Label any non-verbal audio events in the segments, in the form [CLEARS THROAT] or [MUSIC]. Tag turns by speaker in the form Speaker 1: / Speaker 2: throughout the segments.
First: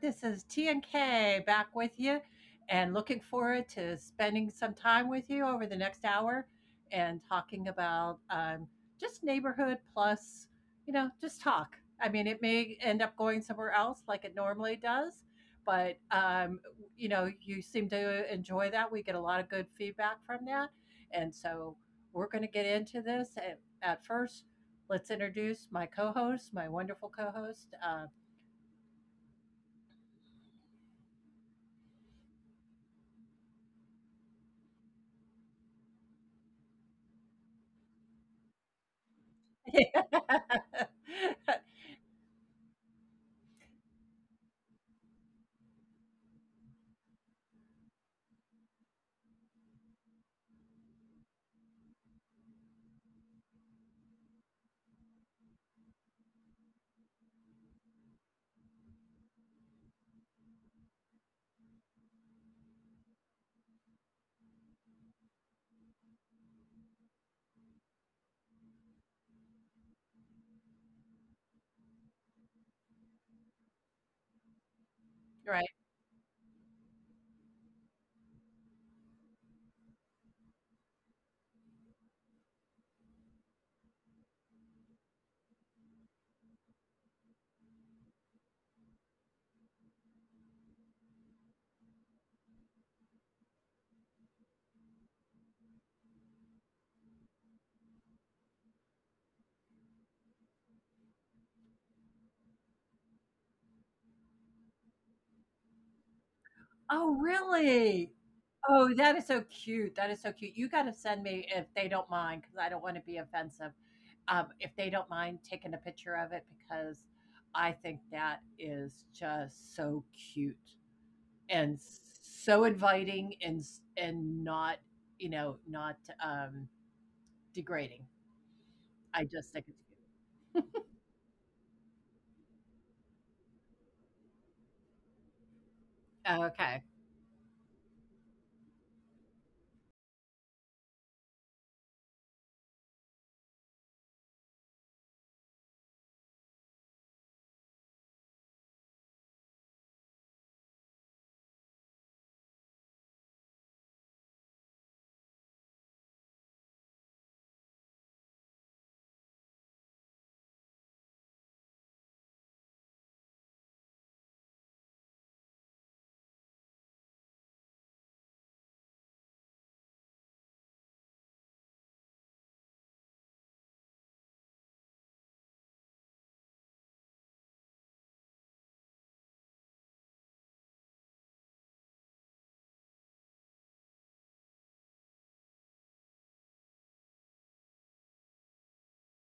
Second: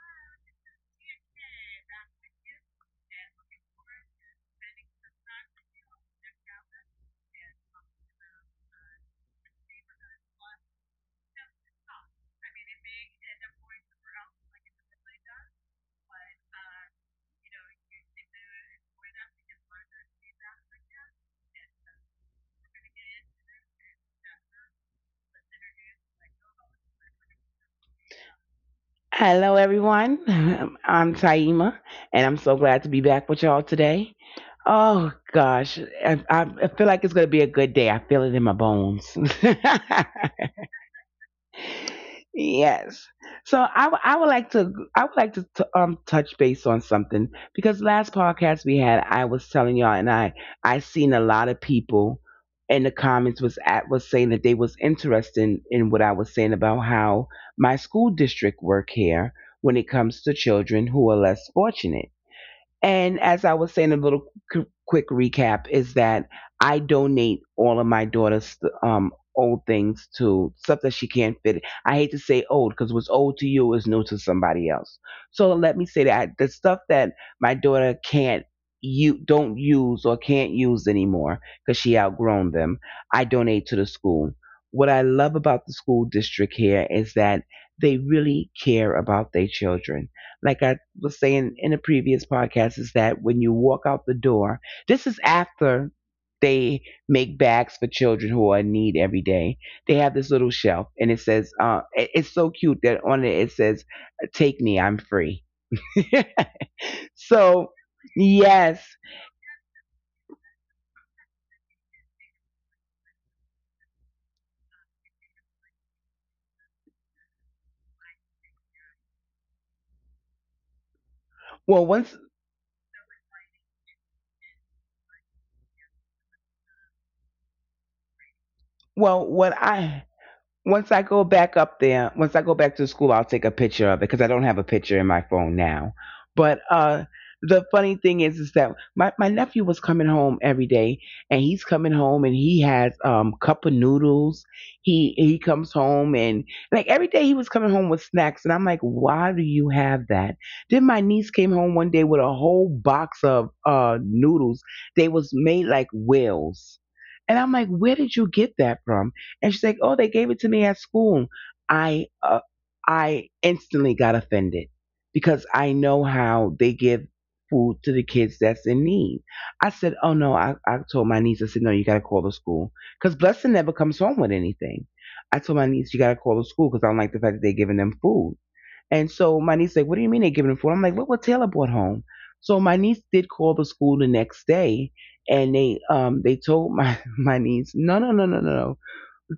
Speaker 1: This is T and K back with you and looking forward to spending some time with you over the next hour and talking about just neighborhood plus, you know, just talk. I mean, it may end up going somewhere else like it normally does, but, you know, you seem to enjoy that. We get a lot of good feedback from that. And so we're going to get into this. And at first, let's introduce my co host, my wonderful co host.
Speaker 2: Hello, everyone. [LAUGHS] I'm Taima, and I'm so glad to be back with y'all today. Oh, gosh. I feel like it's going to be a good day. I feel it in my bones. [LAUGHS]
Speaker 1: [LAUGHS]
Speaker 2: Yes. So I would like to touch base on something, because last podcast we had I was telling y'all, and I seen a lot of people in the comments was saying that they was interested in what I was saying about how my school district work here when it comes to children who are less fortunate. And as I was saying, a little quick recap is that I donate all of my daughter's old things, to stuff that she can't fit. I hate to say old because what's old to you is new to somebody else. So
Speaker 1: Right.
Speaker 2: let me say that the stuff that my daughter can't you don't use or can't use anymore, because she outgrown them, I donate to the school. What I love about the school district here is that they really care about their children, like I was saying in a previous podcast, is that when you walk out the door, this is after they make bags for children who are in need every day. They have this little shelf, and it says, it's so cute, that on it it says, "Take me, I'm free." [LAUGHS]
Speaker 1: Oh,
Speaker 2: So
Speaker 1: really?
Speaker 2: yes.
Speaker 1: Oh, that is so cute. That is so cute. You gotta send me if they don't mind, because I don't wanna be offensive. If they don't mind taking a picture of it because I think that is just so cute and
Speaker 2: well once,
Speaker 1: so inviting and s and not, you know, not, um, degrading.
Speaker 2: well
Speaker 1: I
Speaker 2: what
Speaker 1: just think it's
Speaker 2: I
Speaker 1: cute.
Speaker 2: Once I go back up there, once I go back to school, I'll take a picture of it because I don't have a picture in my phone now. But
Speaker 1: Okay.
Speaker 2: the funny thing is that my nephew was coming home every day, and he's coming home and he has cup of noodles. He comes home, and like every day he was coming home with snacks, and I'm like, why do you have that? Then my niece came home one day with a whole box of noodles. They was made like whales. And I'm like, where did you get that from? And she's like, "Oh, they gave it to me at school." I uh, I instantly got offended because I know how they give food to the kids that's in need. I said, "Oh no." I told my niece, I said, "No, you got to call the school because Blessing never comes home with anything." I told my niece, "You got to call the school because I don't like the fact that they're giving them food." And so my niece like, "What do you mean they're giving them food?" I'm like, "Look what Taylor brought home." So my niece did call the school the next day, and they told my [LAUGHS] my niece, "No, no, no, no, no, no.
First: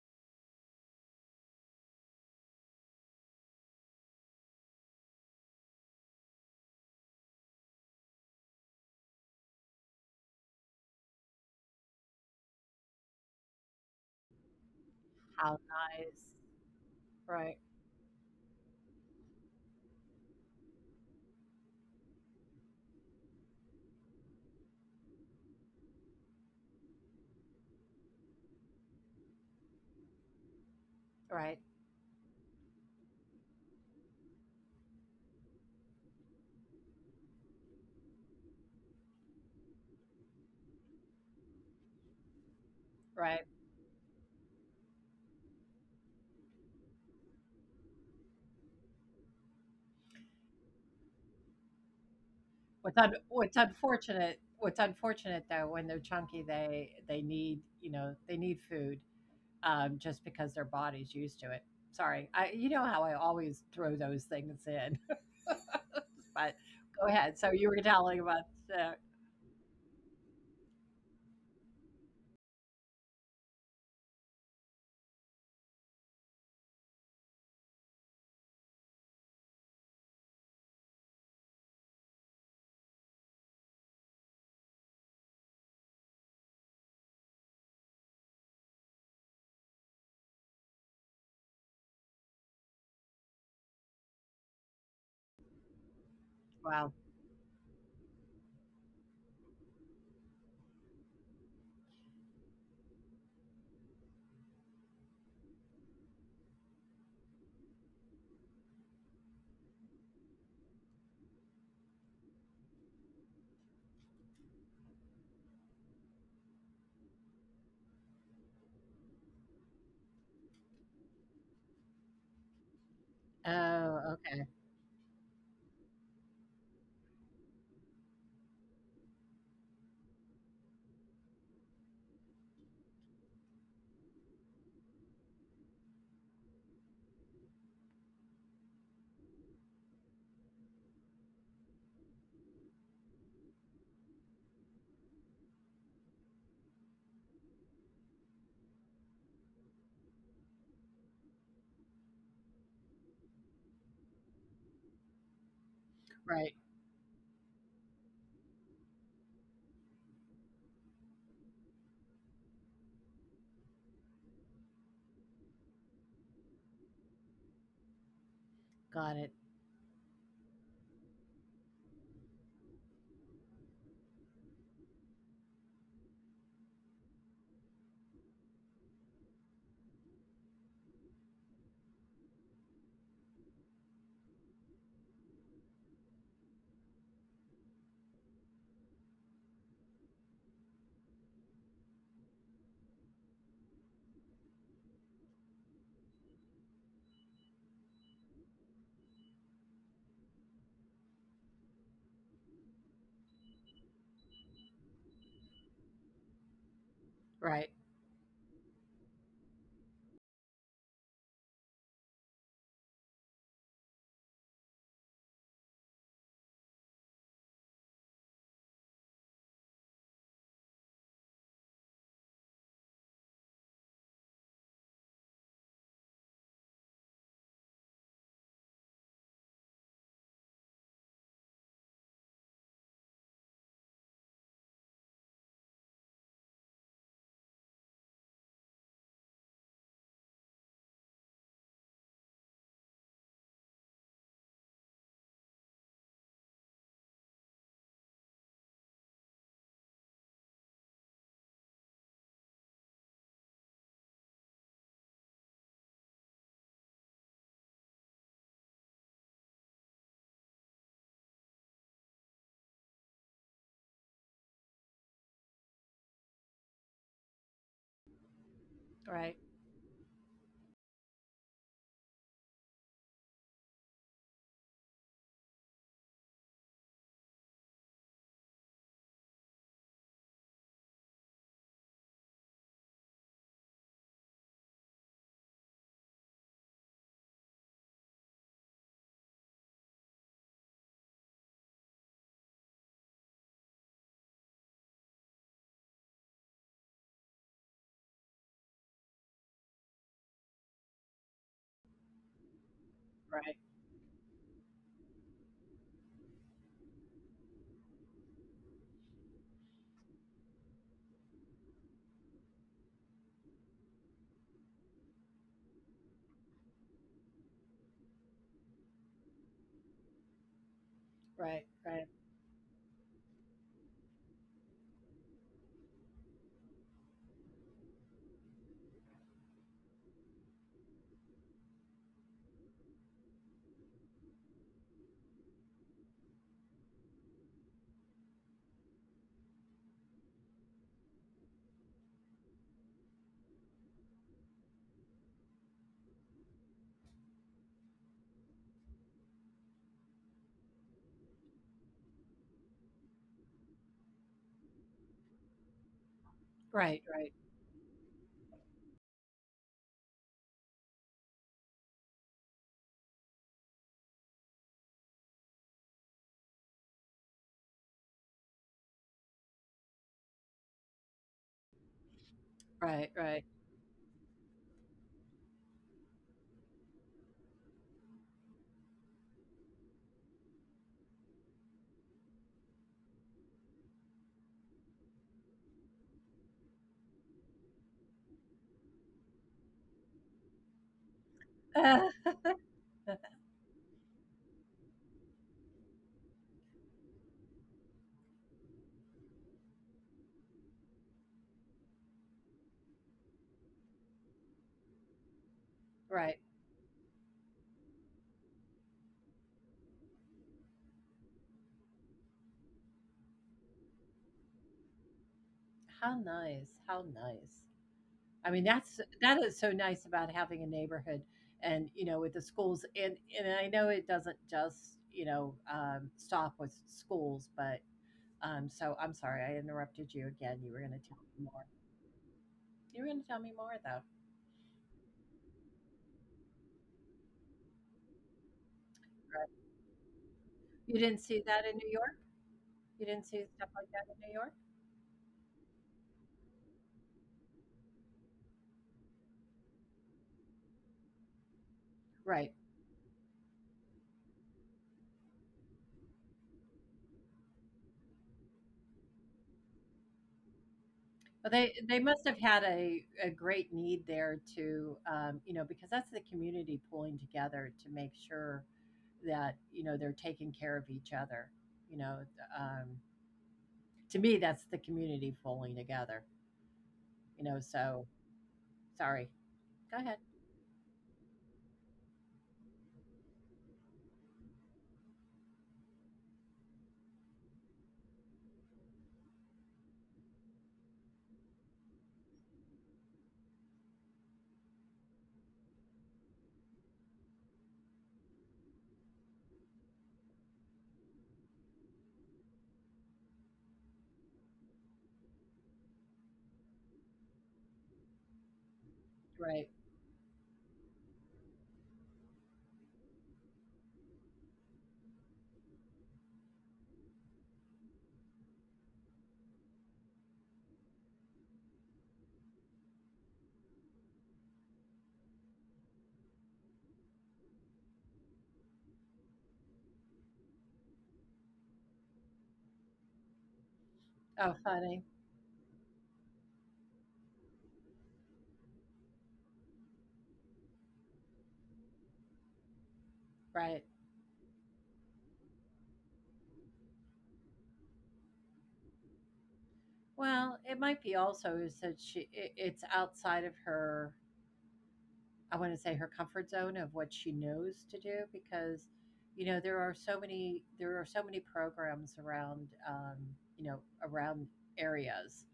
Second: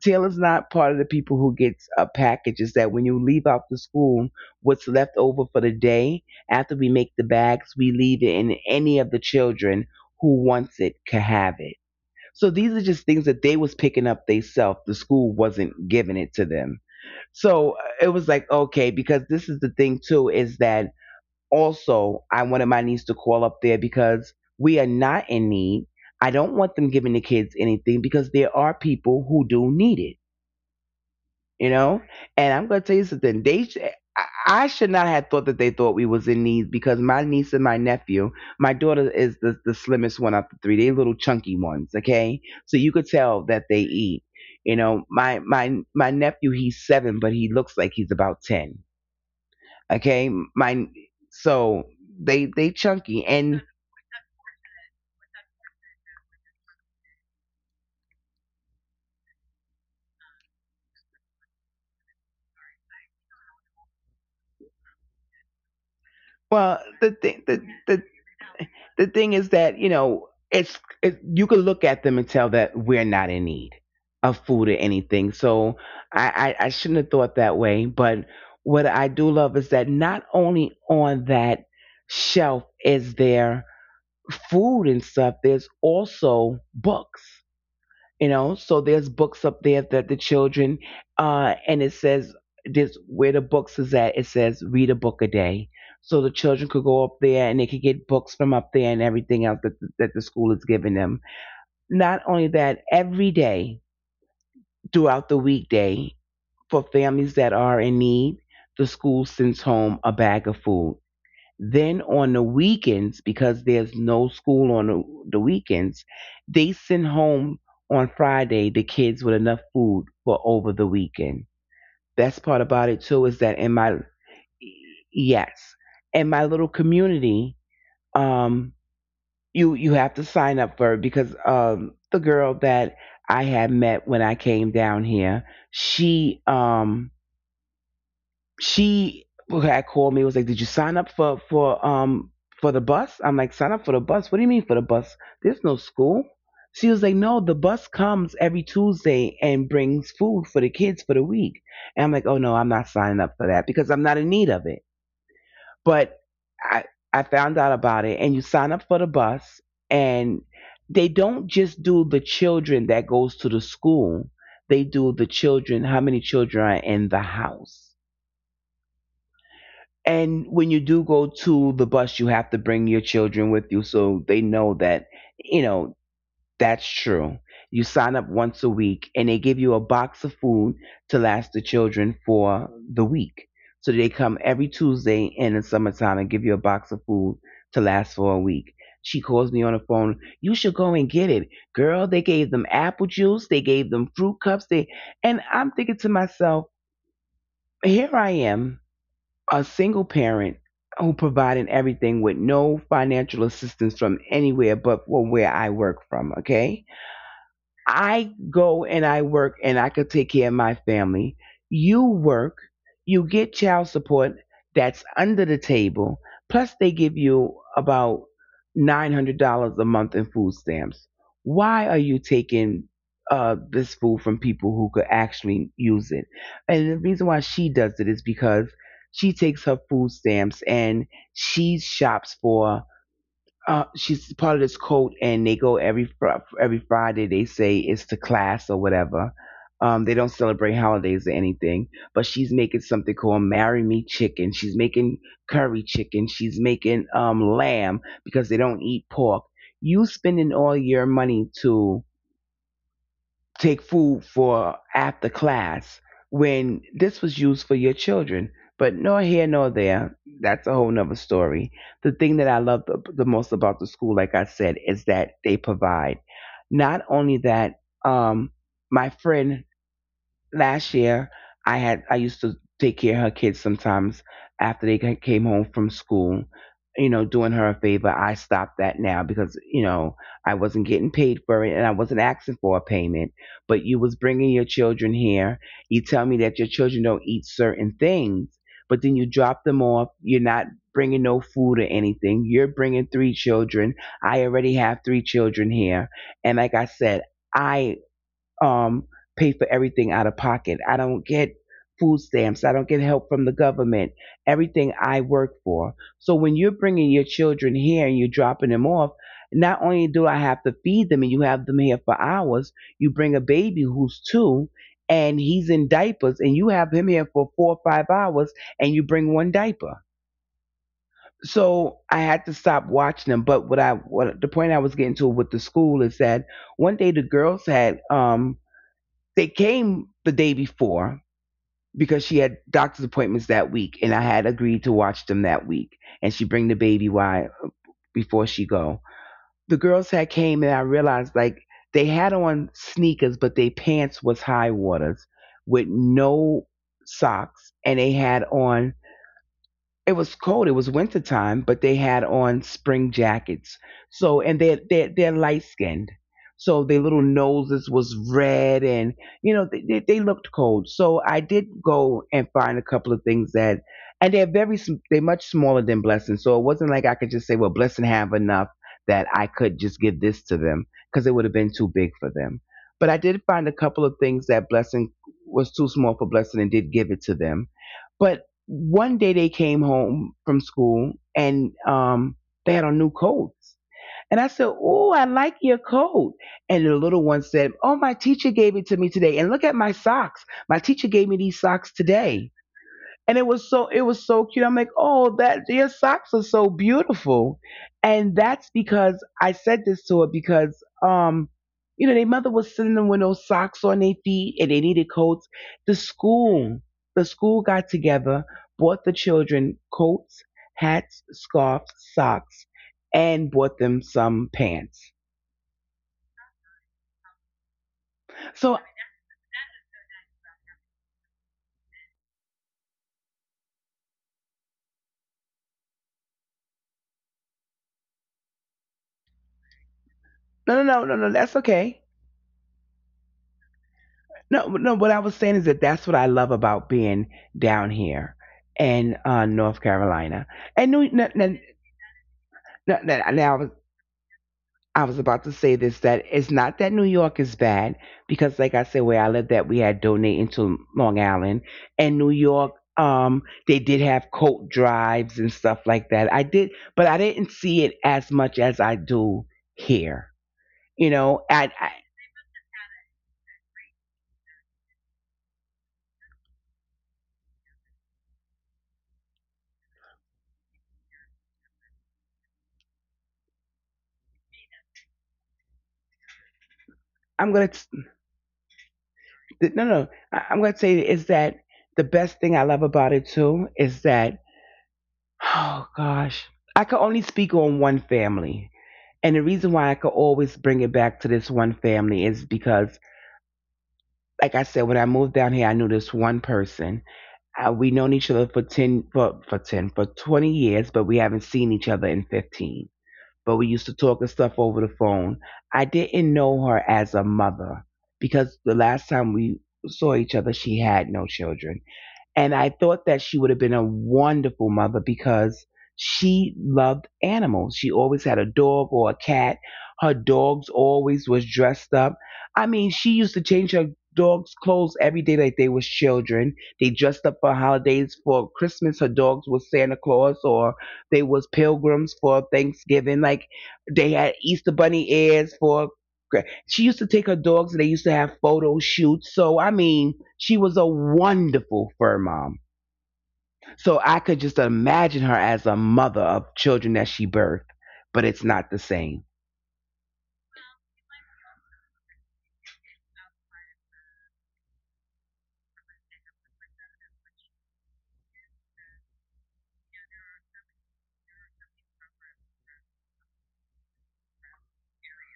Speaker 2: Taylor's not part of the people who gets packages. That when you leave out the school, what's left over for the day after we make the bags, we leave it, and any of the children who wants it can have it. So these are just things that they was picking up themselves. The school
Speaker 1: How
Speaker 2: wasn't giving it to
Speaker 1: nice.
Speaker 2: them." So
Speaker 1: Right,
Speaker 2: it was like okay, because this is the thing too is that also I wanted my niece to call up there, because we are not in need. I don't want them giving the kids anything, because there are people who do need it,
Speaker 1: right,
Speaker 2: you know. And I'm going to tell you something, I should not have thought that they thought we was in need, because my niece and my nephew, my daughter is the slimmest one of the three. They little chunky ones, okay? So you could tell that
Speaker 1: right.
Speaker 2: they eat. You know, my nephew, he's seven, but he looks like he's about ten. Okay. my so They
Speaker 1: What's
Speaker 2: chunky,
Speaker 1: un,
Speaker 2: and
Speaker 1: what's unfortunate what's unfortunate though, when they're chunky, they need, you know, they need food, just because their body's used to it. Sorry, I, you know how I always throw those things in, [LAUGHS] but
Speaker 2: well the
Speaker 1: go
Speaker 2: thing
Speaker 1: ahead.
Speaker 2: the,
Speaker 1: So you were
Speaker 2: the
Speaker 1: telling about uh,
Speaker 2: the thing is that you know you can look at them and tell that we're not in need of food or anything, so I shouldn't have thought that way. But what I do love is that not only on that shelf is there food and stuff, there's also books, you know. So there's books up there that the children and it says, this where the books is at, it says, read a book a day. So the children could
Speaker 1: wow.
Speaker 2: go up there and they could get books from up there, and everything else that that the school is giving them. Not only that, every day throughout the weekday, for families that are in need, the school sends home a bag of food. Then on the weekends, because there's no school on the weekends, they send home on Friday the kids with enough food for over the weekend. Best part about it too is that in my
Speaker 1: Oh, okay,
Speaker 2: yes, in my little community, um, you have to sign up for it because the girl that I had met when I came down here, she um she had called me, was like, did you sign up for the bus? I'm like, sign up for the bus, what do you mean for the bus, there's no school. She was like, no, the bus comes every Tuesday and brings food for the kids for the week. And I'm like, oh no, I'm not signing up for that because I'm not in need of it, but
Speaker 1: right,
Speaker 2: i I found out about it, and you sign up for the bus, and they don't just do the children that goes to the school, they do the children, how many children are in the house.
Speaker 1: got it.
Speaker 2: And when you do go to the bus, you have to bring your children with you so they know that, you know, that's true. You sign up once a week and they give you a box of food to last the children for the week. So they come every Tuesday in the summertime and give you a box of food to last for a week. She calls me on the phone, you should go and get it. Girl, they gave them apple juice, they gave them fruit cups, they and I'm thinking to myself, here I am, a single parent, who provided everything with no financial assistance from anywhere but from where I work from, okay?
Speaker 1: Right,
Speaker 2: I go and I work and I could take care of my family. You work, you get child support that's under the table, plus they give you about $900 a month in food stamps. Why are you taking this food from people who could actually use it? And the reason why she does it is because she takes her food stamps and she shops for she's part of this cult, and they go every every Friday. They say it's to class or whatever. They don't celebrate holidays or anything, but she's making something called "Marry Me Chicken." She's making curry chicken. She's making lamb, because they don't eat pork. You spending all your money to take food for after class, when this was used for your children. But nor here nor there. That's a whole nother story. The thing that I love the most about the school, like I said, is that they provide. Not only that, my
Speaker 1: right,
Speaker 2: friend, last year, I used to take care of her kids sometimes after they came home from school, you know, doing her a favor. I stopped that now, because you know, I wasn't getting paid for it and I wasn't asking for a payment. But you was bringing your children here, you tell me that your children don't eat certain things, but then you drop them off, you're not bringing no food or anything, you're bringing three children. I already have three children here, and like I said, I um, pay for everything out of pocket. I don't get food stamps. I don't get help
Speaker 1: right,
Speaker 2: from the government. Everything I work for. So when you're bringing your children here and you're dropping them off, not only do I have to feed them, and you have them here for hours, you bring a baby who's two and he's in diapers and you have him here for 4 or 5 hours and you bring one diaper.
Speaker 1: right, right,
Speaker 2: So I had to stop watching them. But what the point I was getting to with the school is that one day the girls had they came the day before, because she had doctor's appointments that week, and I had agreed to watch them that week. And she bring the baby wide before she go. The girls had came, and I realized like they had on sneakers, but their pants was high waters with no socks, and they had on it was cold. It was winter time, but they had on spring jackets. So and they are They're light skinned. So
Speaker 1: right,
Speaker 2: their little noses was red, and they looked cold. So I did go and find a couple of things that, and they're much smaller than Blessing. So it wasn't like I could just say, well, Blessing have enough that I could just give this to them because it would have been too big for them.
Speaker 1: right, right,
Speaker 2: But I
Speaker 1: right,
Speaker 2: did find a couple of things that Blessing was too small for Blessing and did give it to them but. One day they came home from school and they had on new coats. And I said, oh, I like your coat. And the little one said, oh, my teacher gave it to me today. And look at my socks. My teacher gave me these
Speaker 1: [LAUGHS]
Speaker 2: socks
Speaker 1: Ah,
Speaker 2: today, and it was so cute. I'm like, oh, that your socks are so beautiful, and that's because I said this to her because their mother was sending them with no socks on their feet and they needed coats. The
Speaker 1: right.
Speaker 2: school, the school got together, bought the children coats, hats, scarves, socks, and bought them some pants.
Speaker 1: How nice! How nice. I mean,
Speaker 2: So
Speaker 1: that's that is so nice about having a neighborhood and, you know, with the schools, and I know it doesn't just, you know, stop with schools, but so I'm sorry I interrupted you again. You were going
Speaker 2: no, no,
Speaker 1: to tell
Speaker 2: no, no,
Speaker 1: me
Speaker 2: no,
Speaker 1: more.
Speaker 2: that's okay.
Speaker 1: You were going to tell me more though.
Speaker 2: No, no. What I was saying is that that's what I love about being down here in
Speaker 1: Right.
Speaker 2: North Carolina.
Speaker 1: You
Speaker 2: And
Speaker 1: didn't
Speaker 2: New, n-
Speaker 1: see
Speaker 2: n-
Speaker 1: that in
Speaker 2: n-
Speaker 1: New York? You
Speaker 2: n-
Speaker 1: didn't see stuff
Speaker 2: now
Speaker 1: like that in New York?
Speaker 2: I was about to say this that it's not that New York is bad because, like I said, where I lived at, we had donating to Long Island and New
Speaker 1: Right.
Speaker 2: York. They did have coat drives and stuff like that. I did, but I didn't see it as much as I do here. You
Speaker 1: Well,
Speaker 2: know,
Speaker 1: they
Speaker 2: I
Speaker 1: must have had a great need there, to you know, because that's the community pulling together to make sure that, you know, they're taking care of each other, you know. um, to me, that's the community pulling together, you know,
Speaker 2: I'm gonna
Speaker 1: so sorry,
Speaker 2: th-
Speaker 1: go
Speaker 2: no,
Speaker 1: ahead.
Speaker 2: no. I, I'm going to say is that the best thing I love about it too is that, oh gosh, I could only speak on one family. And the reason why I could always bring it back to this one family is because, like I said, when I moved down here, I knew this one person. We known each other for 20 years, but we haven't seen each other in 15. But we used to talk and stuff over the phone. I didn't know her as a mother because the last time
Speaker 1: Right.
Speaker 2: we saw each other, she had no children. And I thought that she would have been a wonderful mother because she loved animals. She always had a dog or a cat. Her dogs always was dressed up. I mean, she used to change her dogs' clothes every day like they was children. They dressed up for holidays. For Christmas, her dogs was Santa Claus or they was pilgrims for Thanksgiving. Like they had
Speaker 1: Oh,
Speaker 2: Easter
Speaker 1: funny.
Speaker 2: bunny ears for she used to take her dogs and they used to have photo shoots. So, I mean, she was a wonderful fur mom.
Speaker 1: Right.
Speaker 2: So I could just imagine her as a mother of children that she birthed, but it's not the same.
Speaker 1: Well, it might be also is that she, it, it's outside of her, I want to say, her comfort zone of what she knows to do, because, you know, there are so many, there are so many programs around, you know, around areas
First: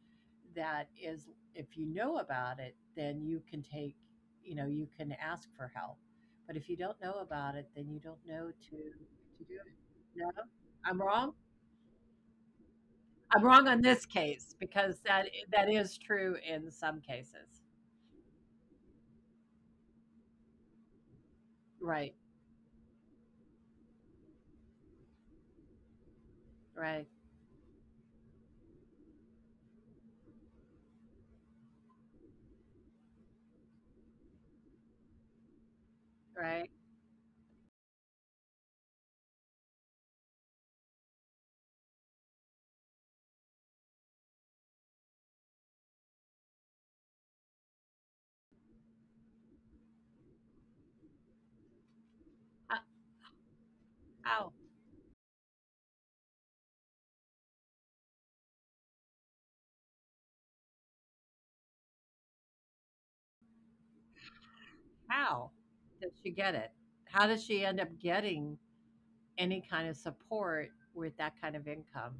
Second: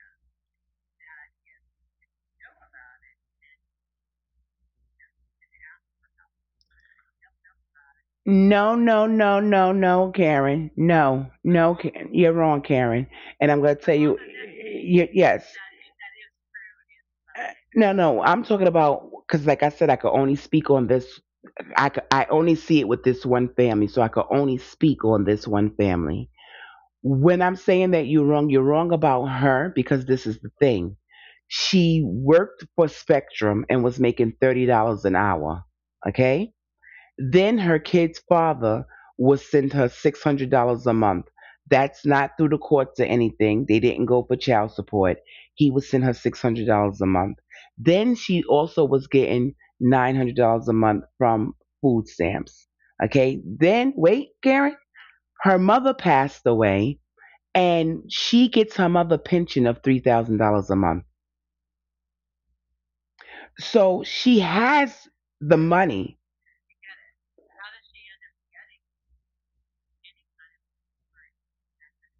Speaker 1: that is, if you know about it, then you can take, you know, you can ask for help, but if you don't know about it, then you don't know
Speaker 2: No, no, no,
Speaker 1: to do
Speaker 2: no,
Speaker 1: it.
Speaker 2: no,
Speaker 1: No,
Speaker 2: Karen.
Speaker 1: I'm
Speaker 2: No,
Speaker 1: wrong.
Speaker 2: no, Karen. You're wrong, Karen.
Speaker 1: I'm
Speaker 2: And I'm
Speaker 1: wrong
Speaker 2: going to
Speaker 1: on
Speaker 2: tell
Speaker 1: this
Speaker 2: you,
Speaker 1: case, because that,
Speaker 2: yes.
Speaker 1: that is true in some cases.
Speaker 2: No, no, I'm talking about, because like I said, I could only speak on this.
Speaker 1: Right,
Speaker 2: I only see it with this one family. So I could only speak on this one family.
Speaker 1: right,
Speaker 2: When I'm saying that you're wrong about her because this is the thing. She worked for Spectrum and was making $30 an hour. Okay?
Speaker 1: right.
Speaker 2: Then her kid's father would send her $600 a month. That's not through the courts or anything. They didn't go for child support. He would send her $600 a month. Then she also was getting $900 a month from food stamps.
Speaker 1: Uh,
Speaker 2: Okay? Then, wait,
Speaker 1: Ow.
Speaker 2: Karen, her mother passed away and she gets her mother pension of $3,000 a month. So she has
Speaker 1: How
Speaker 2: the
Speaker 1: does
Speaker 2: money
Speaker 1: she get it? How does she end up getting any kind of support with that kind of income?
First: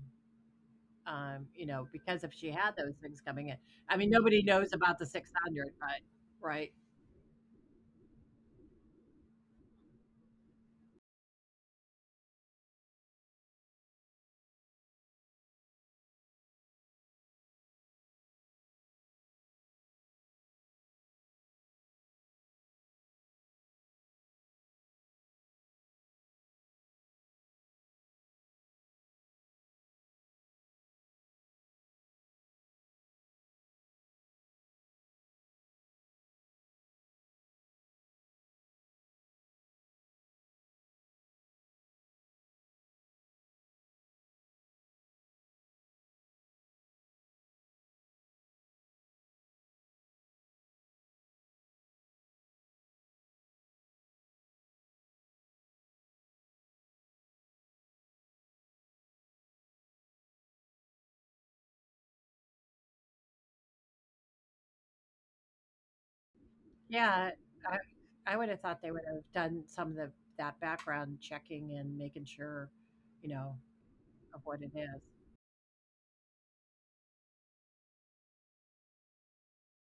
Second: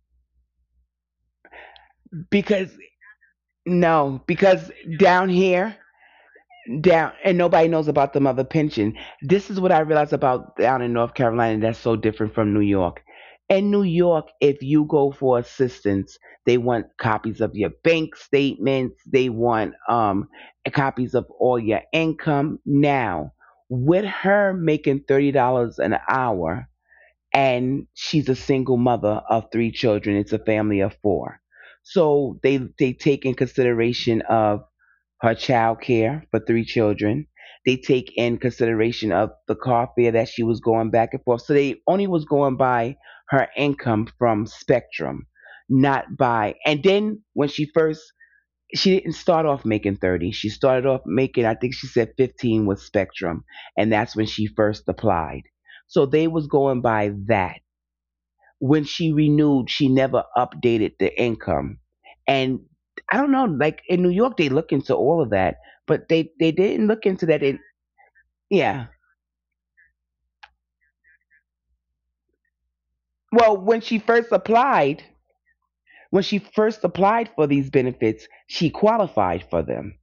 Speaker 1: You know, because if she
Speaker 2: because
Speaker 1: had those things coming in, I mean,
Speaker 2: no,
Speaker 1: nobody knows
Speaker 2: because
Speaker 1: about the
Speaker 2: down
Speaker 1: 600,
Speaker 2: here,
Speaker 1: but right.
Speaker 2: down and nobody knows about the mother pension. This is what I realized about down in North Carolina that's so different from New York. In New York, if you go for assistance, they want copies of your bank statements, they want copies of all your income now. With her making $30 an hour, and she's a single mother of three children. It's a family of four. So they take in consideration of her child care for three children. They take in consideration of the car fare that she was going back and forth. So they only was going by her income from Spectrum, not by. And then when she first she didn't start off making 30. She started off making I think she said 15 with Spectrum and that's when she first applied. So they was going by that when she renewed, she never updated the income. And I don't know, like in New York, they look into all of that, but they didn't look into
Speaker 1: Yeah.
Speaker 2: that. In,
Speaker 1: I, I would have thought
Speaker 2: yeah.
Speaker 1: they would have done some of the, that background checking and making sure, you know,
Speaker 2: Well,
Speaker 1: of what it is.
Speaker 2: when she first applied for these benefits, she qualified for them.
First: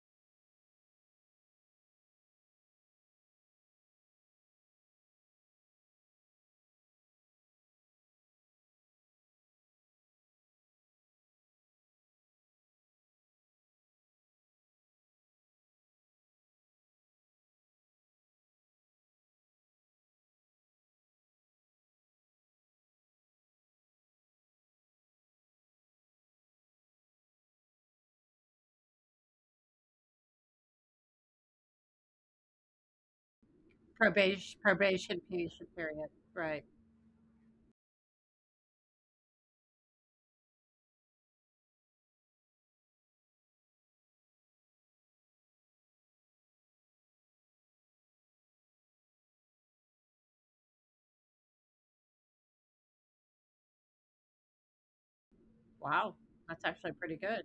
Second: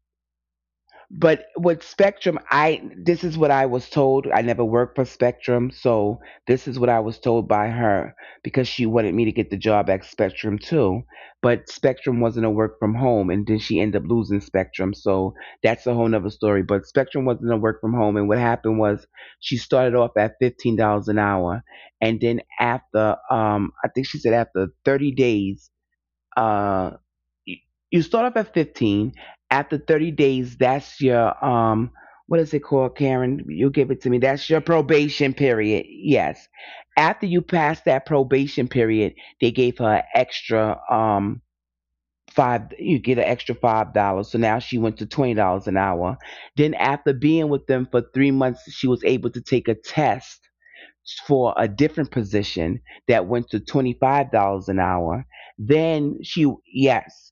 Speaker 2: But with Spectrum, I this is what I was told. I never worked for Spectrum, so this is what I was told by her because she wanted me to get the job at Spectrum too. But Spectrum wasn't a work from home, and then she ended up losing Spectrum, so that's a whole nother story. But Spectrum wasn't a work from home, and what happened was she started off at $15 an hour, and then after I think she said after 30 days. Uh you you start off at 15. After 30 days that's your what is it called, Karen, you give it to me,
Speaker 1: Probation,
Speaker 2: that's your
Speaker 1: probation
Speaker 2: probation
Speaker 1: period.
Speaker 2: period,
Speaker 1: Period.
Speaker 2: yes.
Speaker 1: Right.
Speaker 2: After you pass that probation period, they gave her an extra five you get an extra $5, so now she went to $20 an hour. Then after being with them for 3 months she was able to take a test for a different position that went to $25 an hour.
Speaker 1: Wow.
Speaker 2: Then she
Speaker 1: That's actually pretty
Speaker 2: Yes.
Speaker 1: good.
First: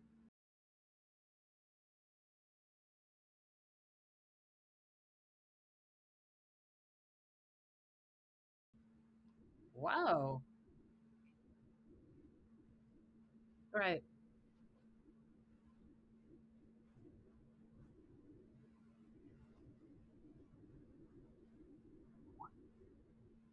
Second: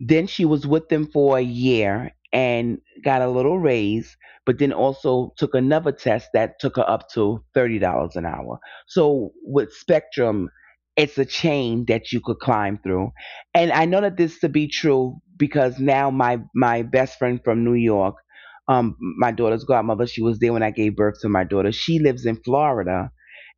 Speaker 2: Then she was with them for a year and got a little raise, but then also took another test that took her up to $30 an hour. So with
Speaker 1: Wow.
Speaker 2: Spectrum, it's a chain that you could climb through. And I know
Speaker 1: Right.
Speaker 2: that this to be true because now my best friend from New York, my daughter's godmother, she was there when I gave birth to my daughter. She lives in Florida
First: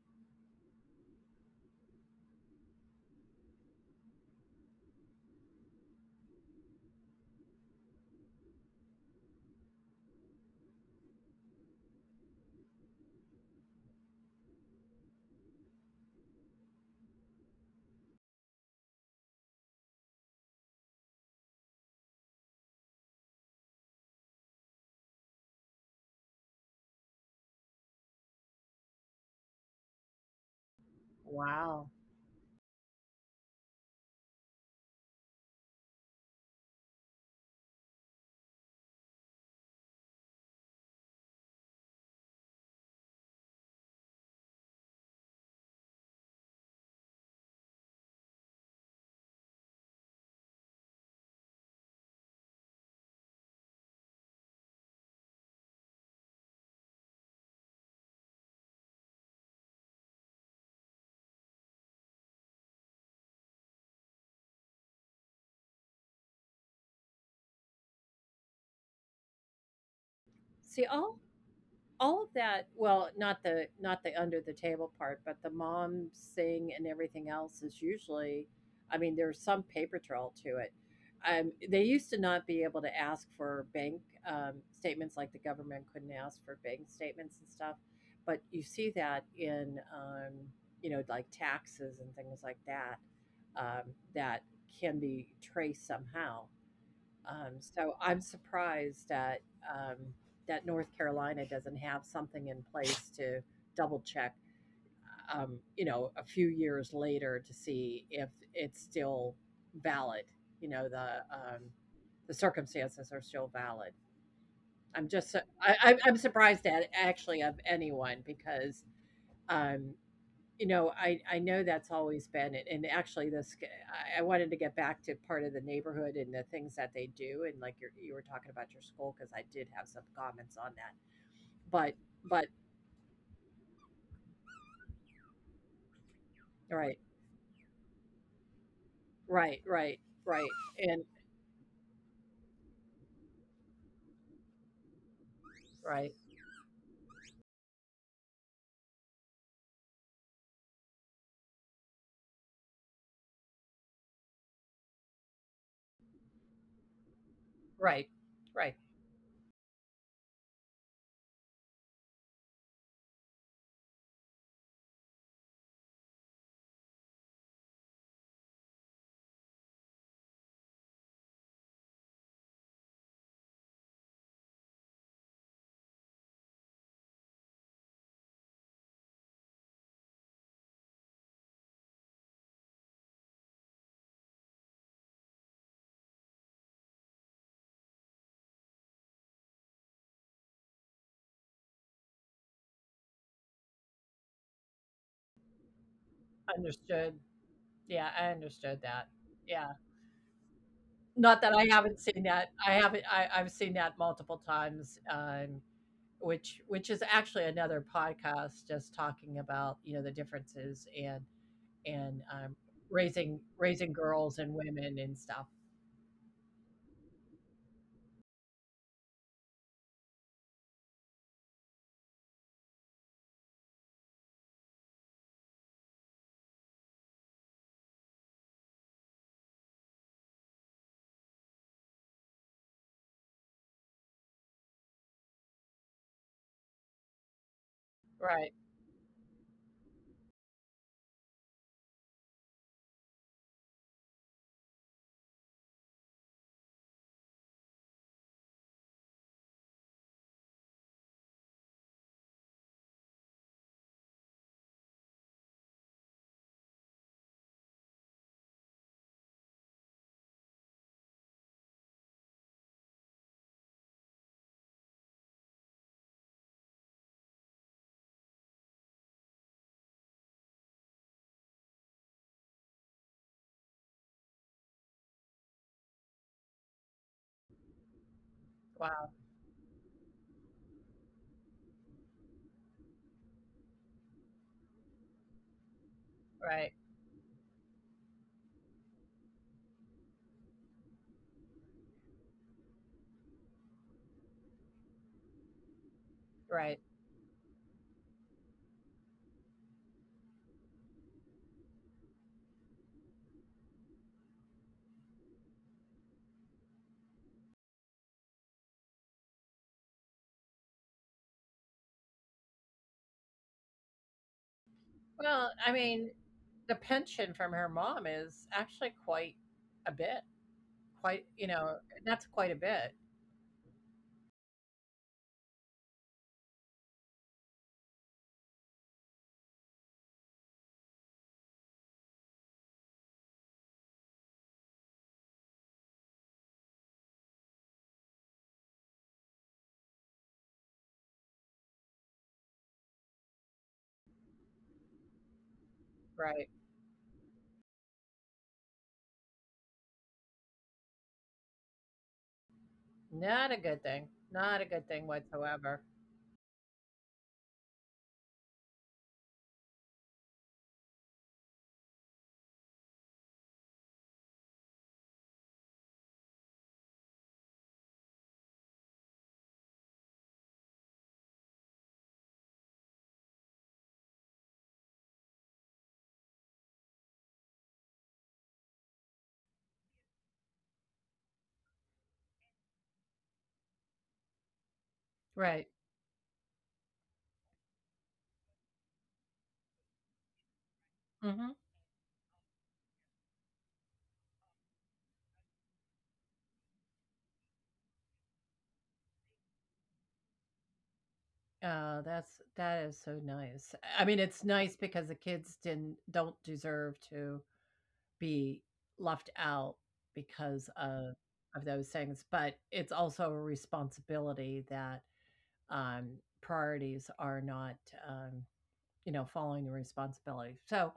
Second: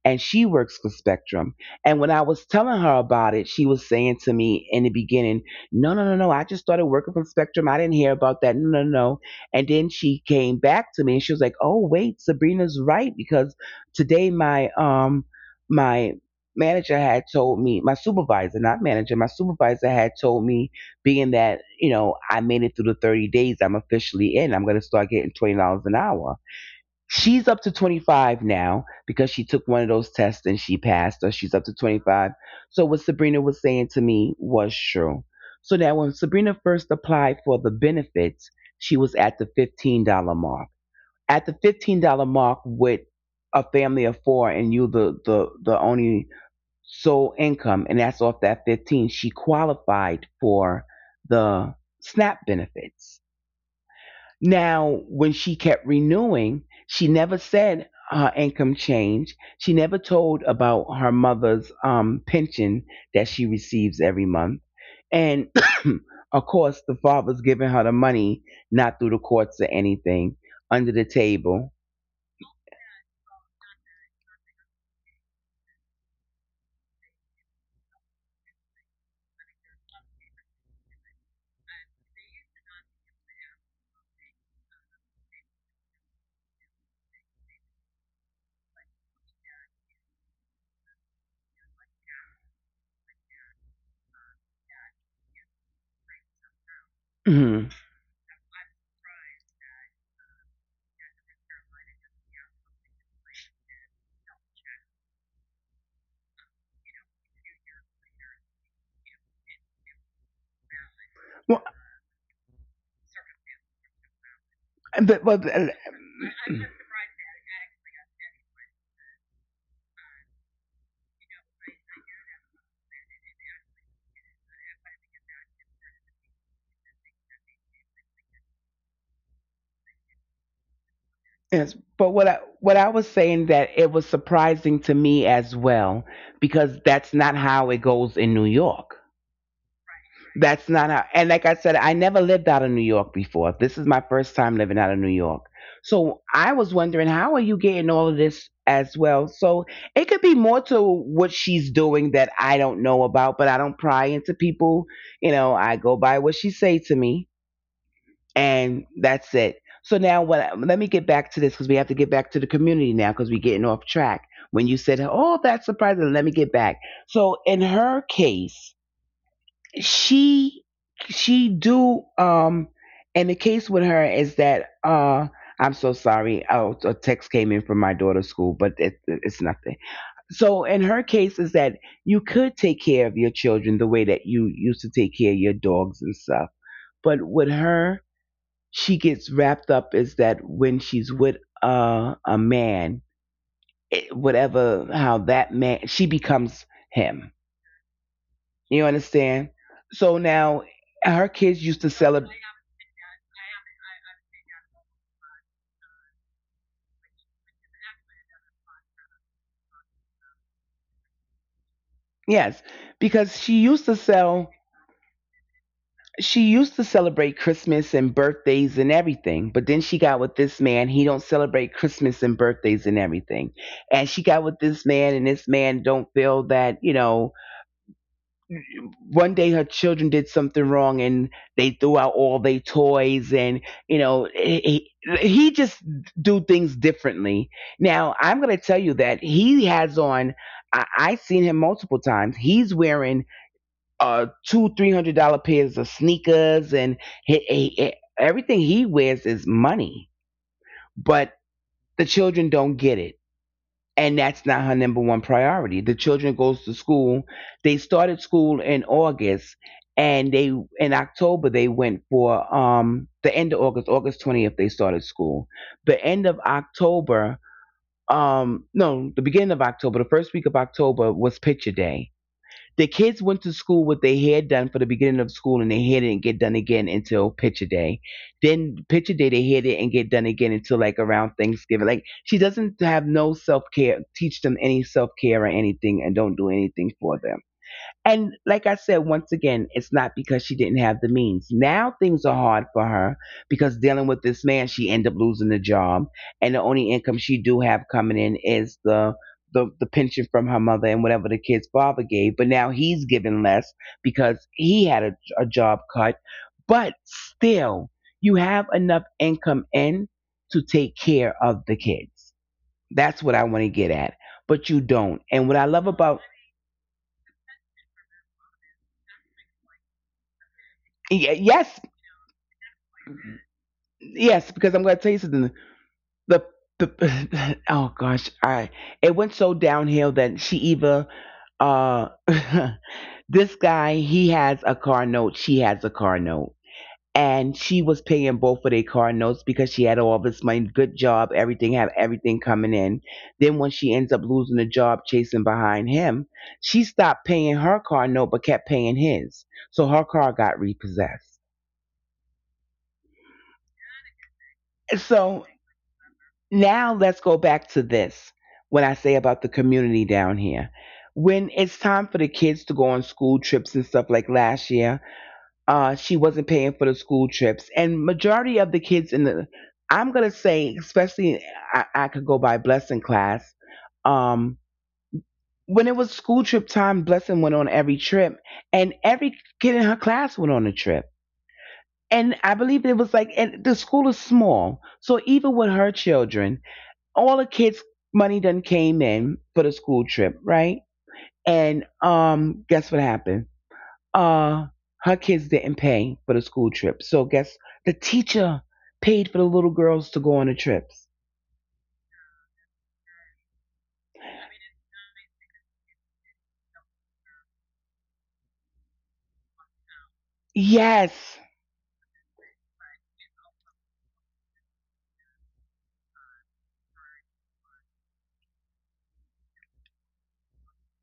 Speaker 2: and she works for Spectrum. And when I was telling her about it, she was saying to me in the beginning, no, no, no, no. I just started working for Spectrum. I didn't hear about that. No, no, no. And then she came back to me and she was like, oh, wait, Sabrina's right. Because today my my manager had told me, my supervisor, not manager, my supervisor had told me, being that, you know, I made it through the 30 days, I'm officially in. I'm gonna start getting $20 an hour. She's up to 25 now because she took one of those tests and she passed us. She's up to
Speaker 1: Wow.
Speaker 2: 25. So, what Sabrina was saying to me was true. So, now when Sabrina first applied for the benefits, she was at the $15 mark. At the $15 mark with a family of four and you the only sole income, and that's off that 15, she qualified for the SNAP benefits. Now, when she kept renewing, she never said her income changed. She never told about her mother's pension that she receives every month. And [COUGHS] [CLEARS THROAT] of course, the father's giving her the money, not through the courts or anything,
Speaker 1: See,
Speaker 2: under the
Speaker 1: all
Speaker 2: table.
Speaker 1: all of that, well, not the, not the under the table part, but the mom sing and everything else is usually, I mean, there's some paper trail to it. They used to not be able to ask for bank, um, statements, like the government couldn't ask for bank statements and stuff, but you see that in, you know, like taxes and things like that. That can be traced somehow.
Speaker 2: Mhm.
Speaker 1: So I'm surprised that um, that North Carolina doesn't have something in place to double check, you know, a few years later, to see if it's still valid. You know, um,
Speaker 2: Well,
Speaker 1: the circumstances are still valid. I'm
Speaker 2: but,
Speaker 1: just
Speaker 2: but, uh,
Speaker 1: I, I'm surprised at actually of anyone, because um, you know, I know that's always been it, and actually this g I wanted to get back to part of the neighborhood and the things that they do, and like you're, you were talking about your school, because I did have some comments on that.
Speaker 2: yes, but
Speaker 1: But but
Speaker 2: what I was saying that it was surprising to me as well because that's
Speaker 1: right,
Speaker 2: not how it goes in New York.
Speaker 1: right, right,
Speaker 2: That's
Speaker 1: right,
Speaker 2: not how.
Speaker 1: and
Speaker 2: And like I said, I never lived out of New York before. This is my first time living out of New York. So
Speaker 1: right,
Speaker 2: I was wondering, how are you getting all of this as well? So it could be more to what she's doing that I don't know about, but I don't pry into people. You know, I go by what she say to me,
Speaker 1: right,
Speaker 2: and
Speaker 1: right.
Speaker 2: that's it. So now, what? Let me get back to this because we have to get back to the community now because we're getting off track. When you said, "Oh, that's surprising," let me get back. So in her case, she she do. And the case with her is that, I'm so sorry, oh, a text came in from my daughter's school, but it's nothing. So in her case is that you could take care of your children the way that you used to take care of your dogs and stuff, but with her, she gets wrapped up is that when she's with a man, whatever how that man, she becomes him.
Speaker 1: Understood. Yeah, I
Speaker 2: You
Speaker 1: understood that.
Speaker 2: understand?
Speaker 1: Yeah.
Speaker 2: So now her kids
Speaker 1: Not
Speaker 2: used
Speaker 1: that
Speaker 2: to
Speaker 1: I haven't
Speaker 2: celebrate.
Speaker 1: seen that. I haven't, I, I've seen that multiple times, which is actually another podcast just talking about, you know, the differences, and and
Speaker 2: Yes,
Speaker 1: um,
Speaker 2: because she
Speaker 1: raising,
Speaker 2: used to
Speaker 1: raising
Speaker 2: sell.
Speaker 1: girls and women and stuff.
Speaker 2: She used to celebrate Christmas and birthdays and everything, but then she got with this man. He don't celebrate Christmas and birthdays and everything, and she got with this man, and this man don't feel that, one day her children did something wrong and they threw out all their toys, and you know he, he just do things differently. Now I'm going to tell
Speaker 1: Right.
Speaker 2: you that he has on I seen him multiple times, he's wearing two three hundred dollar pairs of sneakers, and everything he wears is money. But the children don't get it, and that's not her number one priority. The children goes to school. They started school in August, and they, in October they went for, the end of August. August 20th they started school. The end of October, no, the beginning of October, the first week of October was picture day. The kids went to school with their hair done for the beginning of school, and their hair didn't get done again until picture day. Then picture
Speaker 1: Wow.
Speaker 2: day, their hair didn't get done again until like around Thanksgiving. Like, she doesn't have no self care, teach them any self care or anything, and don't do
Speaker 1: Right.
Speaker 2: anything for them. And like I said, once again, it's not because she didn't have the means. Now things are hard for her because, dealing with this man, she ended up losing the job, and the only
Speaker 1: Right.
Speaker 2: income she do have coming in is the pension from her mother and whatever the kid's father gave. But now he's giving less because he had a job cut. But still, you have enough income in to take care of the kids. That's what I want to get at. But you don't. And what
Speaker 1: Well,
Speaker 2: I
Speaker 1: I
Speaker 2: love about,
Speaker 1: mean, the pension from her mom is actually quite a bit. Quite, you
Speaker 2: yes.
Speaker 1: know, that's quite a bit.
Speaker 2: Yes, because I'm going to tell you something. The, the, [LAUGHS] oh gosh, I, it went so downhill that she either, uh [LAUGHS] this guy, he has a car note, she has a car note, and she was paying both of their car notes because she had all this money, good job, everything, have everything coming in. Then when she ends up losing the job, chasing behind him,
Speaker 1: Right.
Speaker 2: she stopped paying her car note but kept paying his, so her car got repossessed.
Speaker 1: Not a good thing. Not a good thing
Speaker 2: So.
Speaker 1: whatsoever.
Speaker 2: Now let's go back to this. When I say about the community down here. When it's time for the kids to go on school trips and stuff, like last year, she wasn't paying for the school trips, and majority of the kids in the, I'm gonna say, especially I could go by Blessing class. Um, when it was school trip time, Blessing went on every trip, and every kid in her class went on a trip. And I believe it was like, and the school is small, so even with
Speaker 1: Right.
Speaker 2: her children, all the kids' money done came in for the school trip, right?
Speaker 1: Hmm.
Speaker 2: And guess what happened? Uh, her kids didn't pay for the school trip. So guess, the teacher paid for the little girls to go on the trips.
Speaker 1: Oh, that's that is so nice. I mean, it's nice because the kids didn't, don't deserve to be left out because
Speaker 2: Yes.
Speaker 1: of those things, but it's also a responsibility that, um, priorities are not, um, you know, following the responsibility. So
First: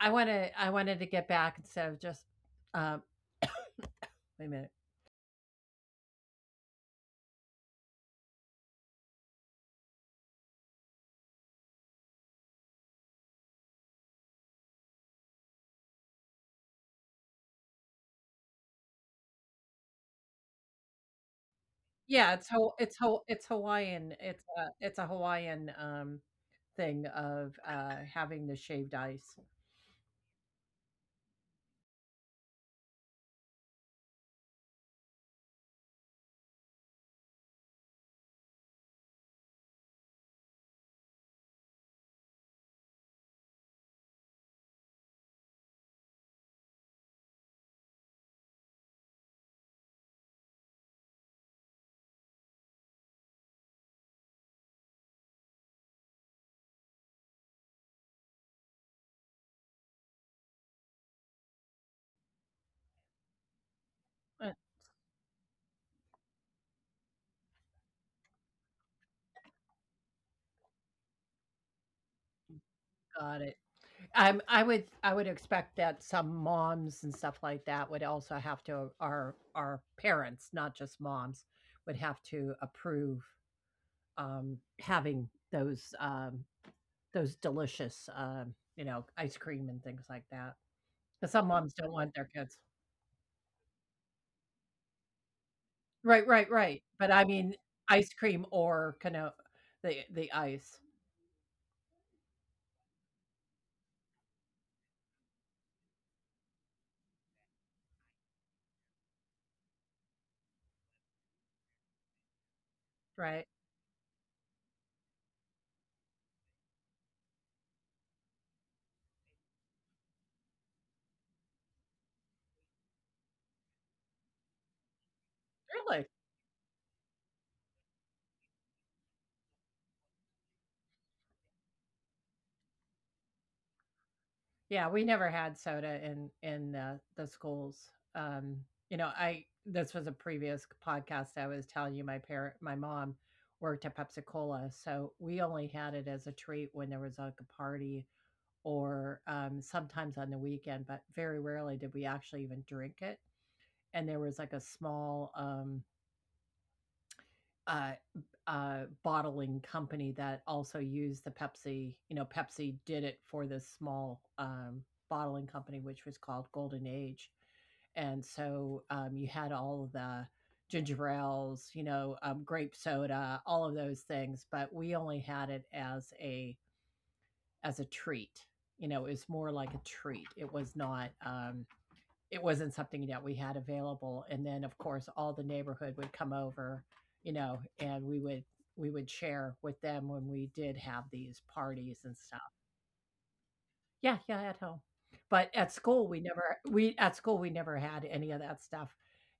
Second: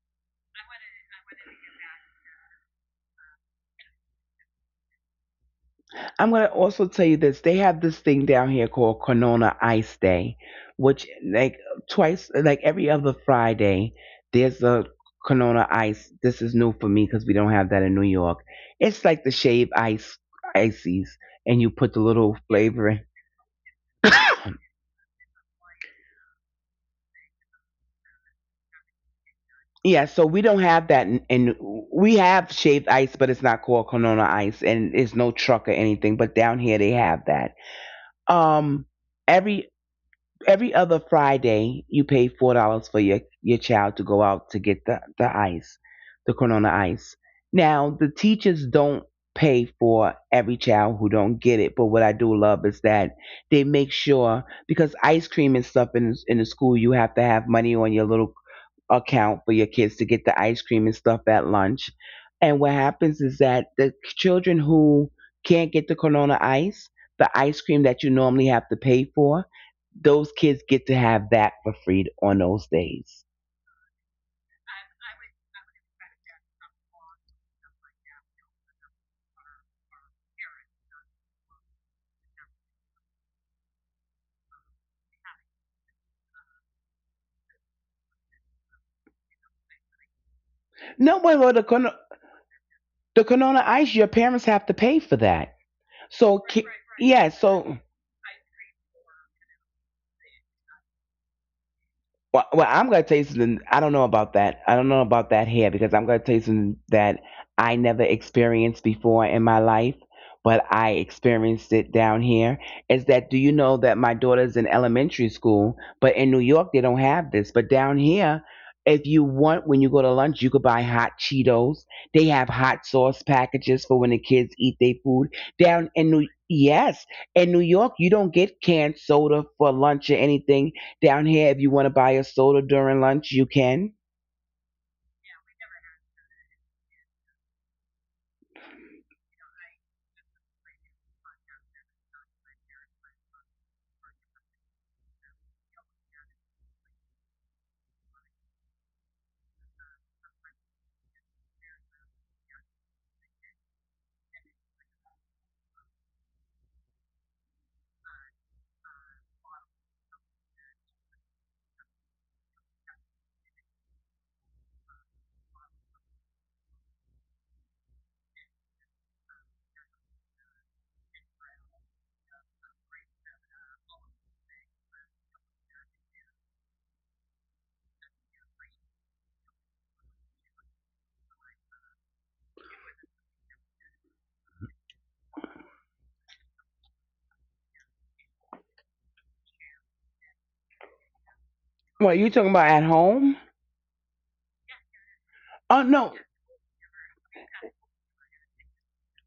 Speaker 1: I want to, I wanted to get back instead of just uh, wait a minute.
Speaker 2: I'm going to also tell you this. They have this thing down here called Corona Ice Day, which, like, twice, like every other Friday, there's a Corona Ice. This is new for me because we don't have that in New York. It's like the shave ice, ices, and you put the
Speaker 1: Yeah,
Speaker 2: little flavor in.
Speaker 1: it's Hawaiian. It's a Hawaiian thing of having the shaved ice.
Speaker 2: Yeah, so we don't have that, we have shaved ice, but it's not called Corona Ice, and it's no truck or anything. But down here they have that. Um, every every other Friday, you pay $4 for your child to go out to get the ice, the Corona ice. Now the teachers don't pay for every child who don't get it, but what I do love is that they make sure, because ice cream and stuff in the school, you have to have money on your little account for your kids to get the ice cream and stuff at lunch. And what happens is that the children
Speaker 1: Uh,
Speaker 2: who can't get the Corona ice, the ice cream that you normally have to pay for, those kids get to have that for free on those days.
Speaker 1: Got it. I would, I would expect that some moms and stuff like that would also have to, our parents, not just moms, would have to approve, having those delicious, you know, ice cream and things like that.
Speaker 2: No,
Speaker 1: 'Cause some
Speaker 2: well,
Speaker 1: moms don't want their kids.
Speaker 2: The Corona ice, your parents have to pay for that.
Speaker 1: Right, right,
Speaker 2: So,
Speaker 1: right. But I
Speaker 2: yeah,
Speaker 1: mean,
Speaker 2: so.
Speaker 1: ice cream, or kind of the ice.
Speaker 2: Well, I'm gonna tell you something. I don't know about that. I don't know about that here because I'm gonna tell you something that I never experienced before in my life, but I experienced it down here. Is that,
Speaker 1: Right.
Speaker 2: do you know that my daughter's in elementary school, but in New York they don't have this, but down here. If you want, when you go to lunch, you could buy hot Cheetos. They have hot sauce packages for when the kids eat their food.
Speaker 1: Really?
Speaker 2: Yes, in New York, you don't get canned soda for lunch or anything. Down here, if you want to buy a soda during lunch, you can.
Speaker 1: Yeah, we never had soda in the schools. Um, you know, I, this was a previous podcast I was telling you. My parent, my mom worked at Pepsi Cola, so we only had it as a treat when there was like a party or sometimes on the weekend, but very rarely did we actually even drink it. And there was like a small uh, bottling company that also used the Pepsi. You know, Pepsi did it for this small bottling company, which was called Golden Age. And so you had all of the ginger ales, you know, grape soda, all of those things. But we only had it as a, as a treat. You know, it was more like a treat. It was not it wasn't something that we had available. And then of course all the neighborhood would come over, you know, and we would, we would share with them when we did have these parties and
Speaker 2: What
Speaker 1: stuff.
Speaker 2: you talking about, at home?
Speaker 1: Yeah, yeah, at home. But at
Speaker 2: Oh
Speaker 1: school, we
Speaker 2: no.
Speaker 1: never, we, at school we never had any of that stuff.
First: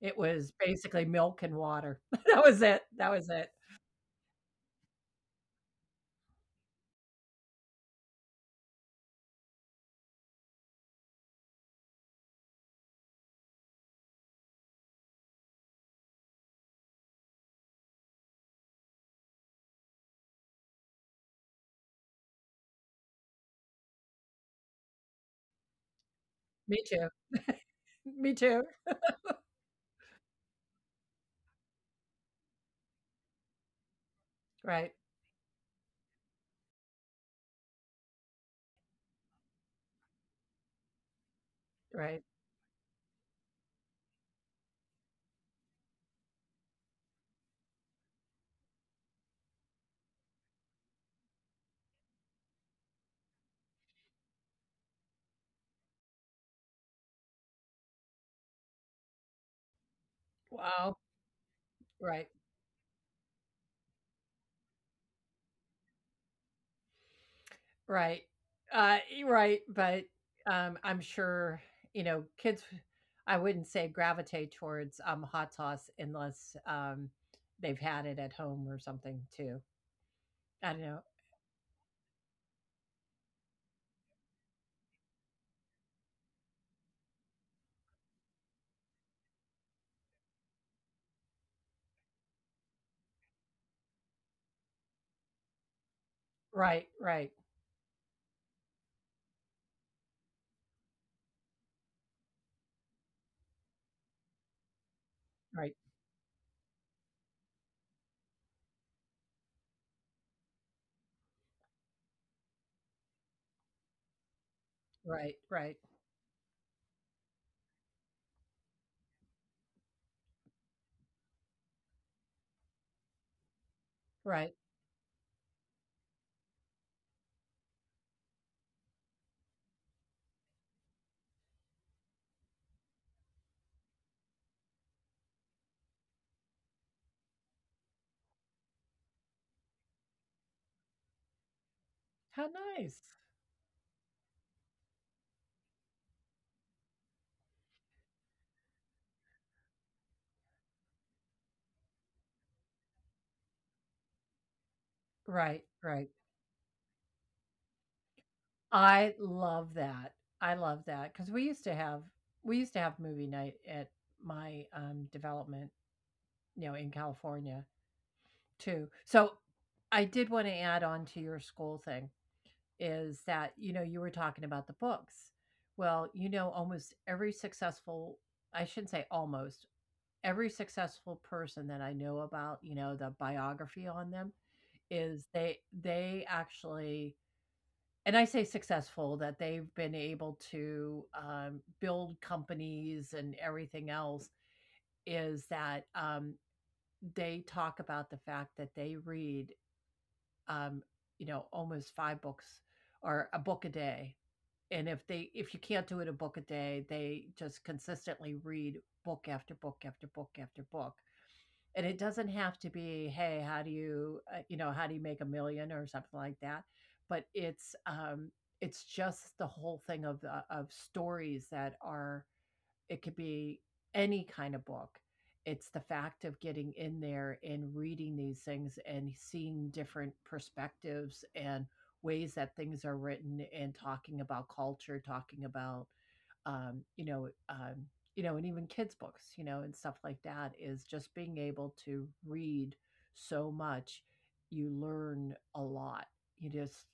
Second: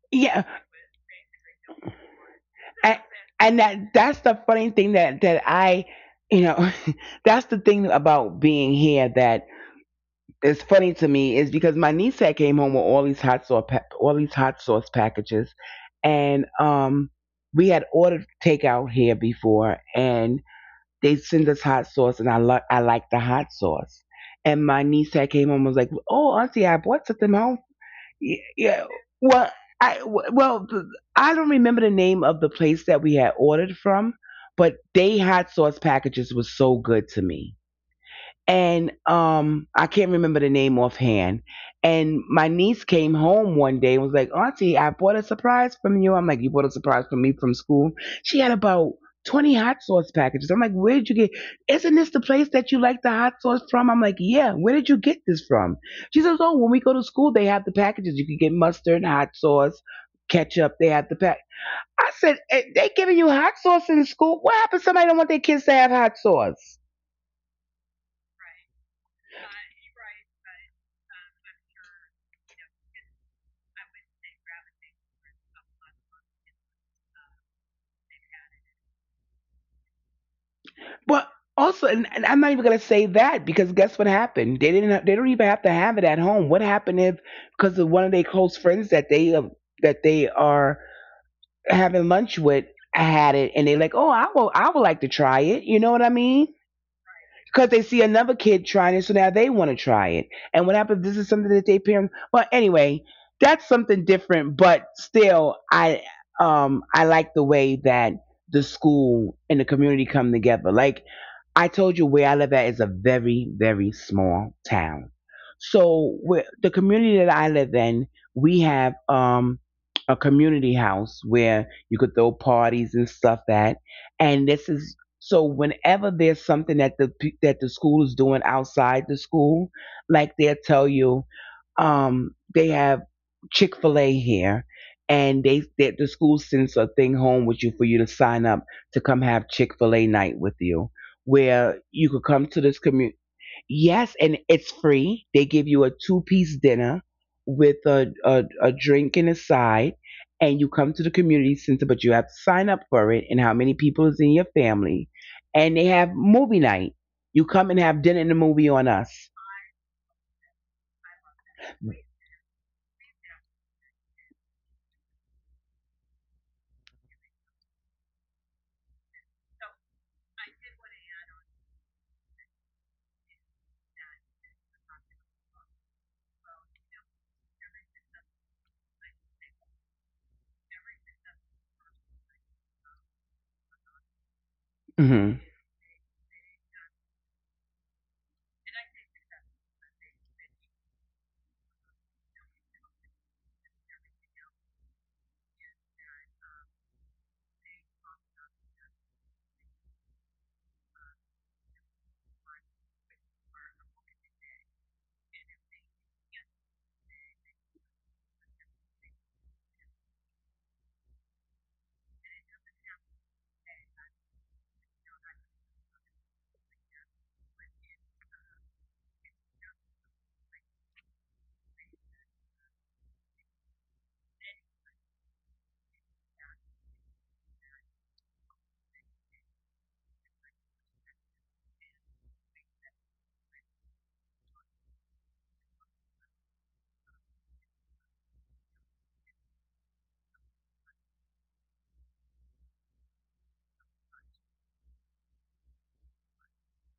Speaker 1: It
Speaker 2: Yeah,
Speaker 1: was basically milk and water. [LAUGHS] That was it.
Speaker 2: and,
Speaker 1: That was it.
Speaker 2: and that's the funny thing, that you know, [LAUGHS] that's the thing about being here that is funny to me, is because my niece had came home with all these all these hot sauce packages, and we had ordered takeout here before, and they send us hot sauce, and I like the hot sauce. And my niece had came home and was like, "Oh, auntie, I
Speaker 1: Me too.
Speaker 2: bought something home."
Speaker 1: Me
Speaker 2: Yeah,
Speaker 1: too.
Speaker 2: yeah. Well, I well I don't remember the name of the place that we had ordered from, but
Speaker 1: Right.
Speaker 2: they hot sauce packages was so good to me, and I can't remember the name offhand. And
Speaker 1: Right.
Speaker 2: my niece came home one day and was like, "Auntie, I bought a surprise from you." I'm like, "You bought a surprise from me from school." She had about 20 hot sauce packages. I'm like, "Where did you get? Isn't this the place that you like the hot sauce from?" I'm like, "Yeah, where did you get this from?" She says, "Oh, when we go to school, they have the packages. You can get mustard, hot sauce, ketchup. They have the
Speaker 1: Wow.
Speaker 2: pack." I said,
Speaker 1: Right.
Speaker 2: "Eh, they giving you hot sauce in school? What happens? Somebody don't want their kids to have hot sauce."
Speaker 1: Right. E right, but, I'm sure, you know, kids, I wouldn't say, gravitate towards, hot sauce unless, they've had it at home or something too. I don't
Speaker 2: Well,
Speaker 1: know.
Speaker 2: also, and I'm not even gonna say that, because guess what happened? They didn't. They don't even have to have it at home. What happened, if because of one of their close friends that they are having lunch with had it, and they're like, "Oh, I will. I would like to try it." You know what I mean?
Speaker 1: Right, right,
Speaker 2: Because they see another kid trying it, so now they want to try it. And what happens? This is something that they parents. Well, anyway, that's something different, but still,
Speaker 1: right,
Speaker 2: I like the way that the school and the community come together. Like I told you, where I live at is a very very small town.
Speaker 1: right, right,
Speaker 2: So where the community that I live in, we have a community house where you could throw parties and stuff at, and this
Speaker 1: right.
Speaker 2: is so whenever there's something that that the school is doing outside the school, like they'll tell you, they have Chick Fil A here, and the school sends a thing home with you for you to sign up to come have Chick Fil A night with you, where you could come to
Speaker 1: How
Speaker 2: this community.
Speaker 1: nice.
Speaker 2: Yes, and it's free. They give you a two-piece dinner with a drink and a side, and you come to the community center, but you have to sign up for it and how many people is in your family. And they
Speaker 1: Right,
Speaker 2: have
Speaker 1: right.
Speaker 2: movie night. You come and have dinner and a movie on us.
Speaker 1: I love that. I love that, because we used to have, we used to have movie night at my, development, you know, in California. Too. So, I did wanna add on to your school thing, is that, you know, you were talking about the books. Well, you know, almost every successful, I shouldn't say almost, every successful person that I know about, you know, the biography on them,
Speaker 2: Mm-hmm.
Speaker 1: is they actually, and I say successful, that they've been able to, build companies and everything else, is that, they talk about the fact that they read, um, you know, almost five books or a book a day. And if they, if you can't do it a book a day, they just consistently read book after book after book after book. And it doesn't have to be, hey, how do you, you know, how do you make a million or something like that. But it's, it's just the whole thing of the, of stories that are, it could be any kind of book. It's the fact of getting in there and reading these things and seeing different perspectives, and ways that things are written, and talking about culture, talking about, um, you know, um, you know, and even kids' books, you know, and stuff like that, is just being able to read so much, you learn a lot. You just,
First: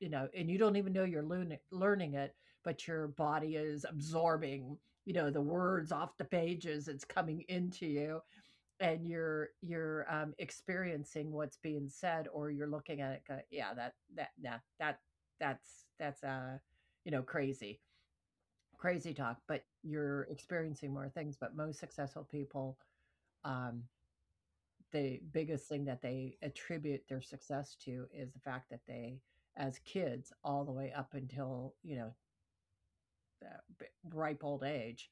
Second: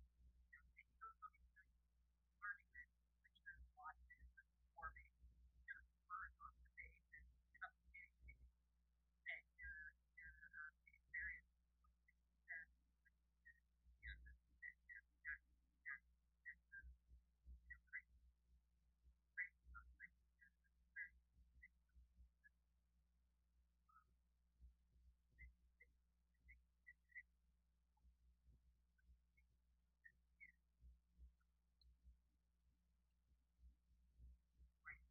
Speaker 1: you know, and you don't even know you're learning, learning it, but your body is absorbing, you know, the words off the pages. It's coming into you, and you're experiencing what's being said, or you're looking at it. Go, yeah, that, that, nah, that, that's, you know, crazy, crazy talk, but you're experiencing more things. But most successful people, um, the biggest thing that they attribute their success to is the fact that they, as kids, all the way up until, you know, uh, b- ripe old age,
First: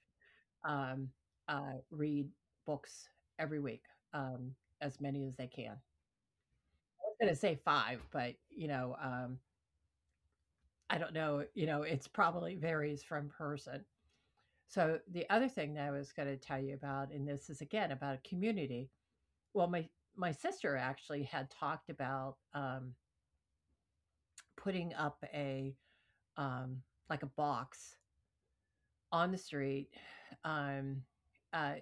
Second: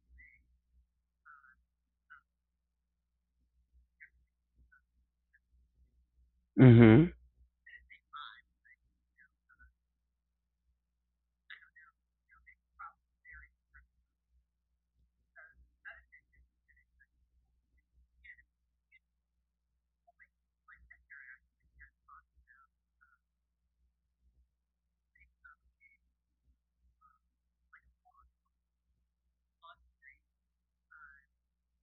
Speaker 1: um, read books every week, um, as many as they can. I
Speaker 2: Mm-hmm.
Speaker 1: was going to say five, but, I don't know, it's probably varies from person. So the other thing that I was going to tell you about, and this is again about a community. Well, my sister actually had talked about putting up a um, like a box on the street. Um, uh,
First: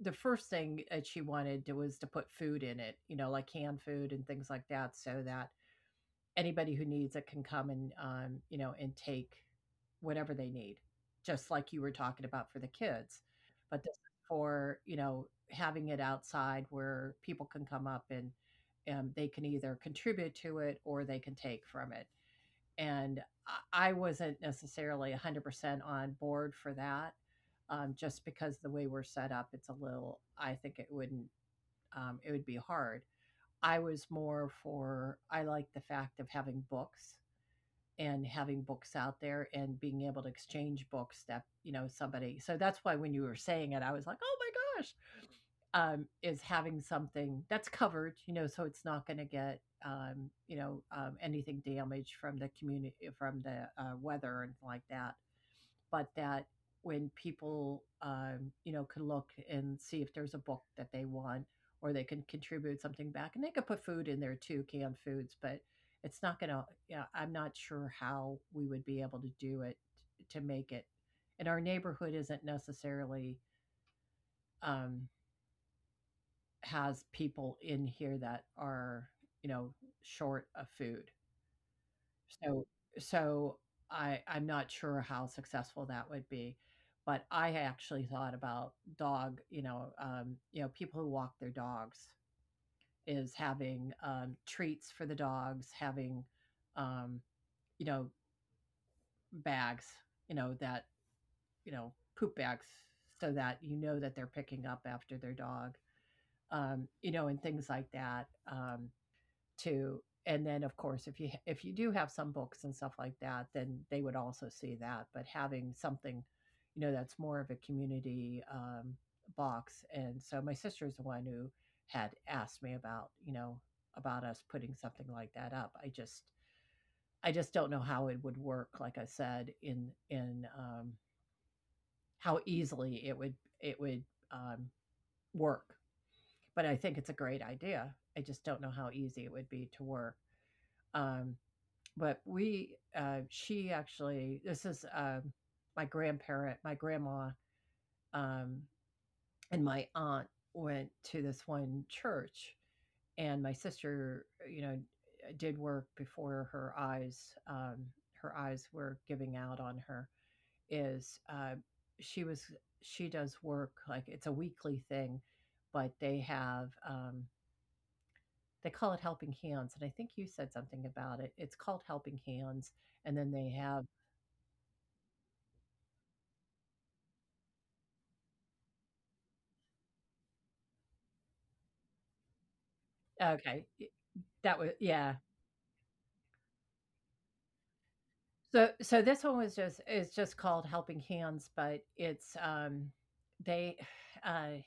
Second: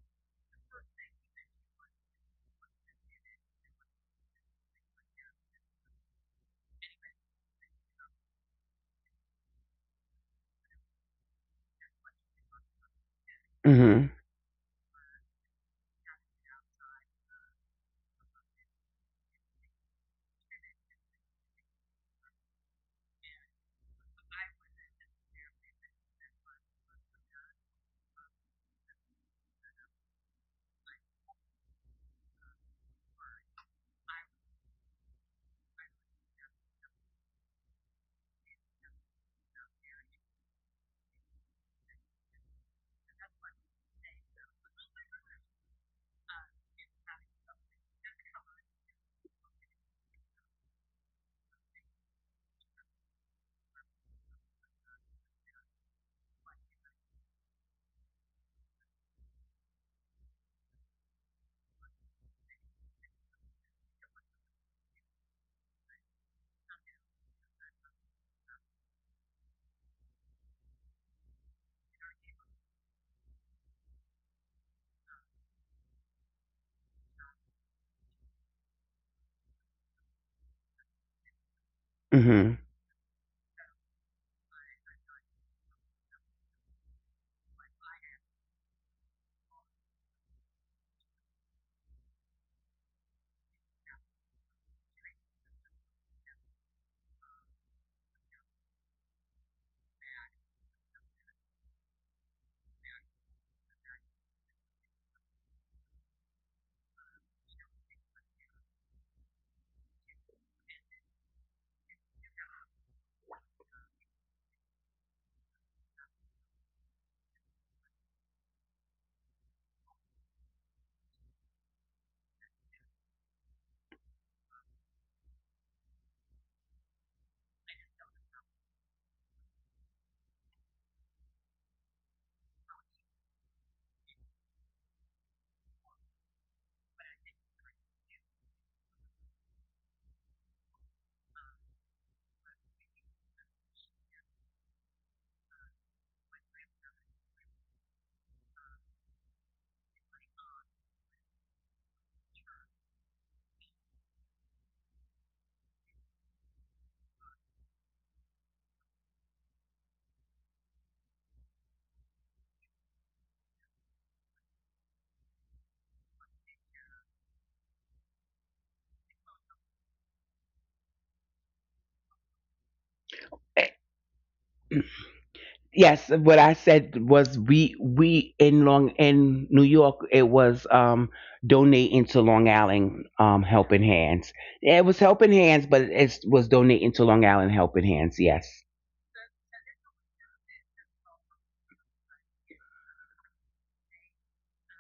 Speaker 1: the first thing that she wanted to, was to put food in it, you know, like canned food and things like that, so that anybody who needs it can come and you know and take whatever they need, just like you were talking about for the kids. But this
Speaker 2: Mm-hmm.
Speaker 1: is for, you know, having it outside where people can come up and they can either contribute to it or they can take from it. And I wasn't necessarily 100% on board for that, just because the way we're set up, it's a little, I think it wouldn't, it would be hard. I was more for, I like the fact of having books and having books out there and being able to exchange books that you know somebody, so that's why when you were saying it, I was like, oh my gosh. Is having something that's covered, you know, so it's not going to get anything damaged from the community, from the weather and like that, but that when people can look and see if there's a book that they want, or they can contribute something back and they could put food in there too, canned foods, but it's not gonna, yeah, I'm not sure how we would be able to do it, to make it. And our neighborhood isn't necessarily, um, has people in here that are, you know, short of food.
Speaker 2: Mm-hmm.
Speaker 1: So so I'm not sure how successful that would be, but I actually thought about dog, you know, people who walk their dogs, is having, treats for the dogs, having, um, you know, bags, you know, that, you know, poop bags so that you know that they're picking up after their dog, you know, and things like that. To, and then of course if you, if you do have some books and stuff like that, then they would also see that, but having something, you know, that's more of a community, box. And so my sister is the one who had asked me about, you know, about us putting something like that up. I just, I just don't know how it would work, like I said, in how easily it would, it would um, work. But I think it's a great idea. I just don't know how easy it would be to work, um, but we, she actually, this is my grandparent, my grandma, um, and my aunt went to this one church, and my sister, you know, did work before um, her eyes were giving out on her. Is she was, she does work like it's a weekly thing, but they have they call it Helping Hands, and I think you said something about it. It's called Helping Hands, and then they have.
Speaker 2: Yes, what I said was, we in New York, it was donating to Long Island Helping
Speaker 1: Okay, y,
Speaker 2: Hands. Yeah,
Speaker 1: that
Speaker 2: it
Speaker 1: was,
Speaker 2: was Helping
Speaker 1: yeah.
Speaker 2: Hands, but it was donating to Long Island Helping Hands. Yes.
Speaker 1: So so this one was just, it's just called Helping Hands, but it's, they [SIGHS] uh,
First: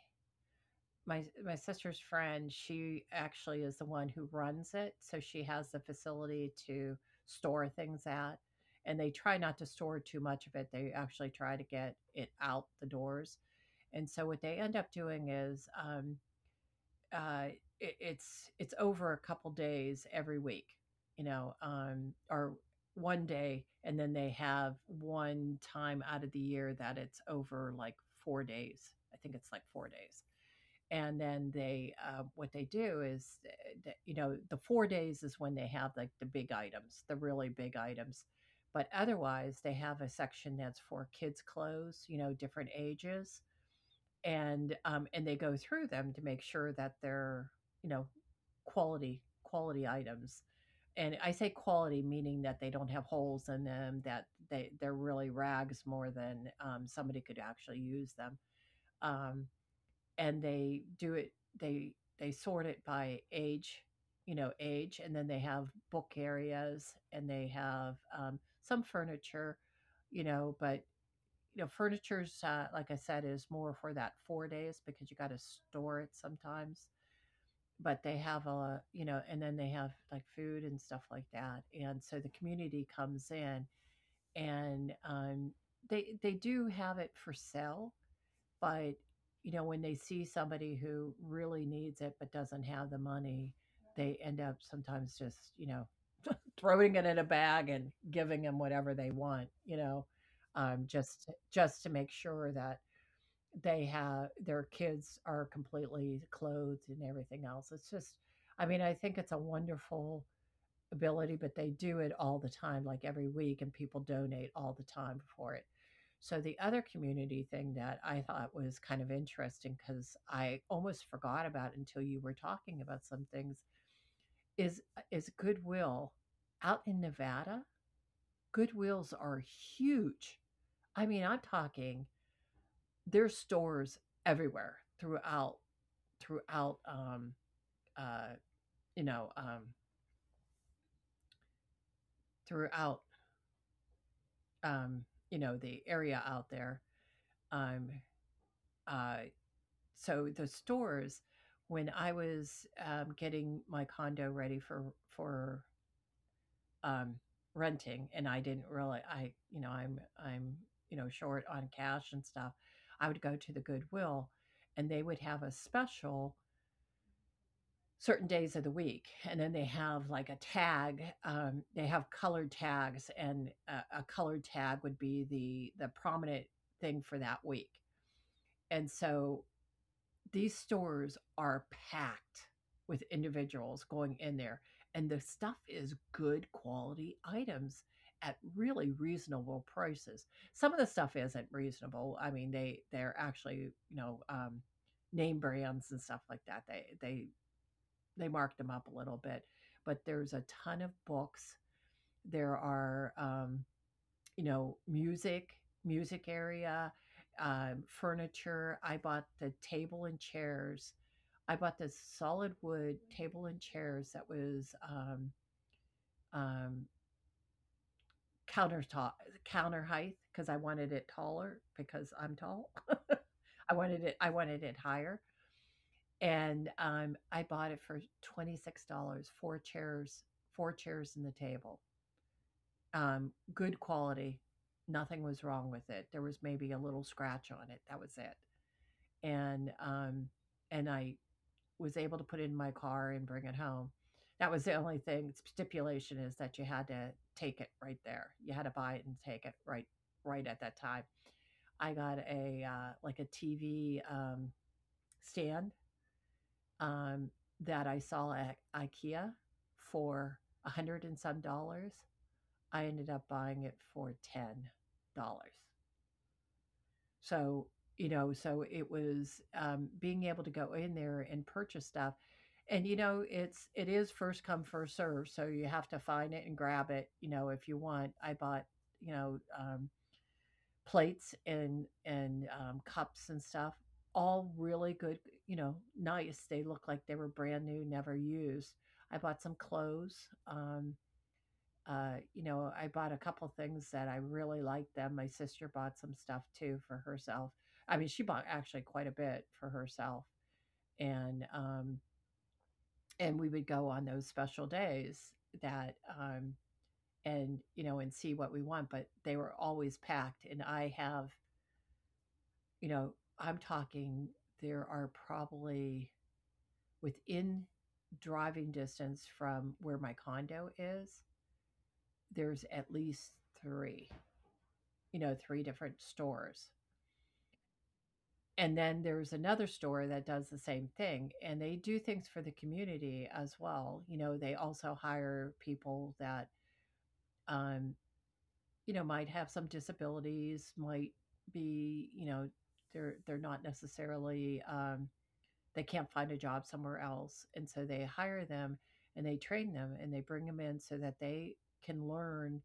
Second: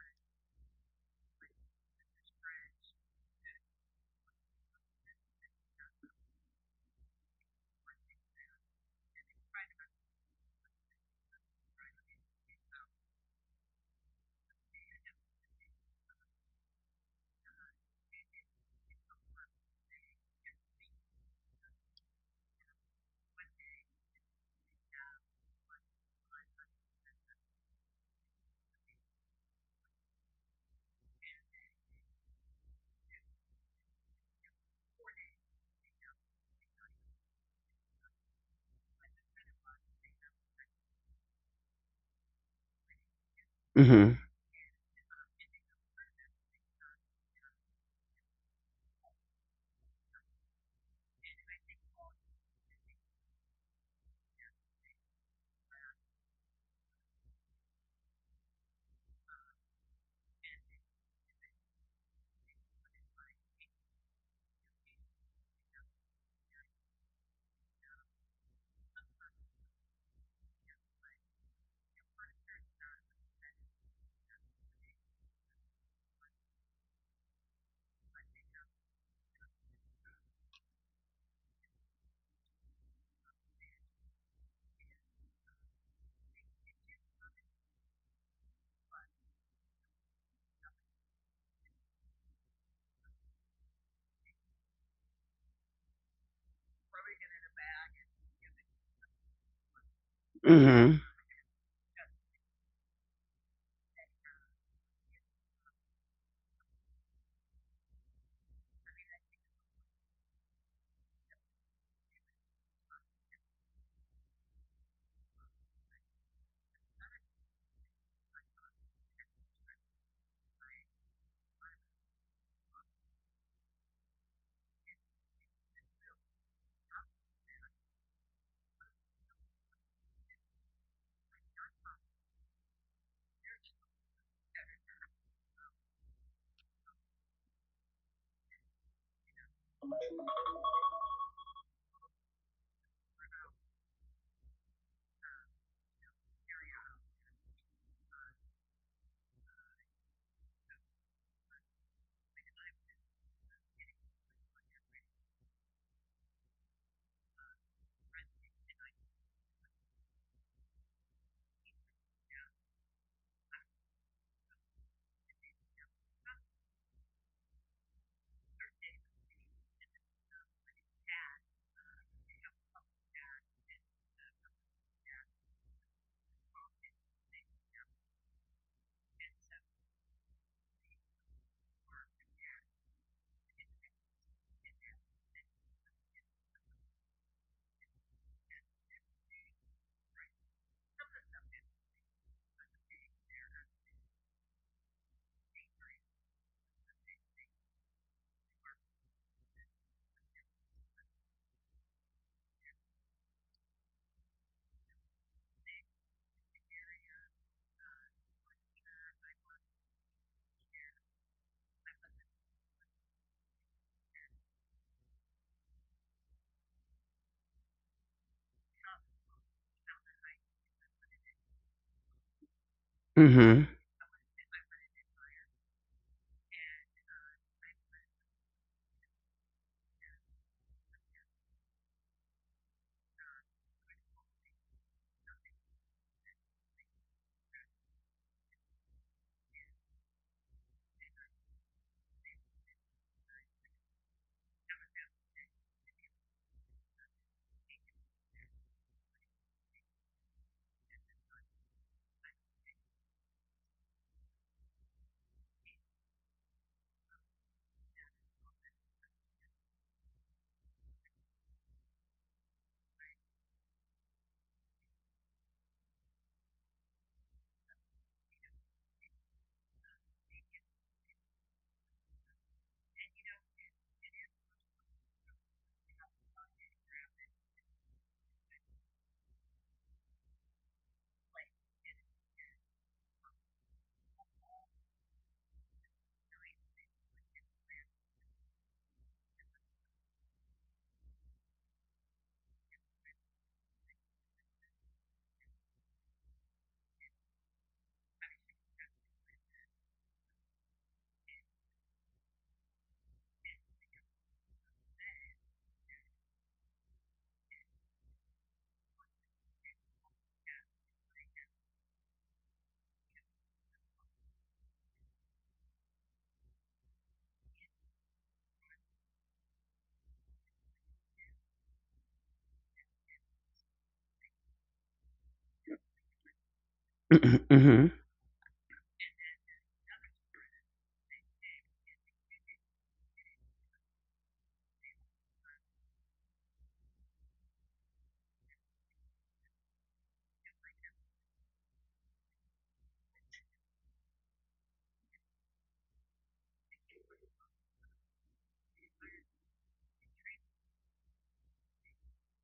Speaker 1: my my sister's friend, she actually is the one who runs it, so she has the facility to store things at, and they try not to store too much of it, they actually try to get it out the doors. And so what they end up doing is, uh, it's over a couple days every week, you know, or one day, and then they have one time out of the year that it's over like 4 days. I think it's like 4 days, and then they what they do is, you know, the 4 days is when they have like the big items, the really big items. But otherwise, they have a section that's for kids' clothes, you know, different ages,
Speaker 2: Mhm.
Speaker 1: and they go through them to make sure that they're, you know, quality items. And I say quality meaning that they don't have holes in them, that they're really rags more than somebody could actually use them. Um, and they do it, they they sort it by age, you know, age, and then they have book areas and they have some furniture, you know, but you know, furniture's like I said is more for that 4 days because you got to store it sometimes. But they have a, you know, and then they have like food and stuff like that, and so the community comes in and they do have it for sale, but you know when they see somebody who really needs it but doesn't have the money, they end up sometimes just you know throwing it in a bag and giving them whatever they want, you know,
Speaker 2: Mhm.
Speaker 1: just to make sure that they have, their kids are completely clothed and everything else. It's just, I mean, I think it's a wonderful ability, but they do it all the time, like every week, and people donate all the time for it. So the other community thing that I thought was kind of interesting, because I almost forgot about it until you were talking about some things, is Goodwill out in Nevada. Goodwills are huge. I mean, I'm talking, there's stores everywhere throughout um, uh, you know um, throughout, um, the area out there. Um, uh, so the stores, when I was getting my condo ready for um, renting, and I didn't really, I, you know, I'm you know short on cash and stuff, I would go to the Goodwill, and they would have a special certain days of the week, and then they have like a tag, they have colored tags, and a colored tag would be the prominent thing for that week. And so these stores are packed with individuals going in there, and the stuff is good quality items at really reasonable prices. Some of the stuff isn't reasonable, I mean they're actually, you know, name brands and stuff like that, they marked them up a little bit, but there's a ton of books. There are, you know, music, music area, furniture. I bought the table and chairs. I bought this solid wood table and chairs that was um, countertop, counter height, because I wanted it taller because I'm tall. [LAUGHS] I
Speaker 2: Mhm.
Speaker 1: wanted it. I wanted it higher, and I bought it for $26. Four chairs and the table. Good quality. Nothing was wrong with it. There was maybe a little scratch on it. That was it. And um, and I was able to put it in my car and bring it home. That was the only thing stipulation is that you had to take it right there. You had to buy it and take it right at that time. I got a like a TV stand, um, that I saw at IKEA for $100 and some. I ended up buying it for $10. So, you know, so it was being able to go in there and purchase stuff, and you know, it's, it is first come first serve. So you have to find it and grab it. You know, if you want, I bought, you know um, plates and cups and stuff. All really good, you know, nice. They look like they were brand new, never used. I bought some clothes. You know, I bought a couple things that I really liked them. My sister bought some stuff too for herself. I mean, she bought actually quite a bit for herself, and um, and we would go on those special days that and you know and see what we want. But they were always packed, and I have, you know, I'm talking, there are probably within driving distance from where my condo is, there's at least three, you know, three different stores.
Speaker 2: Mhm. Mhm.
Speaker 1: And then there's another store that does the same thing, and they do things for the community as well. You know, they also hire people that um, you know, might have some disabilities, might be, you know, they're not necessarily um, they can't find a job somewhere else. And so they hire them and they train them and they bring them in so that they can learn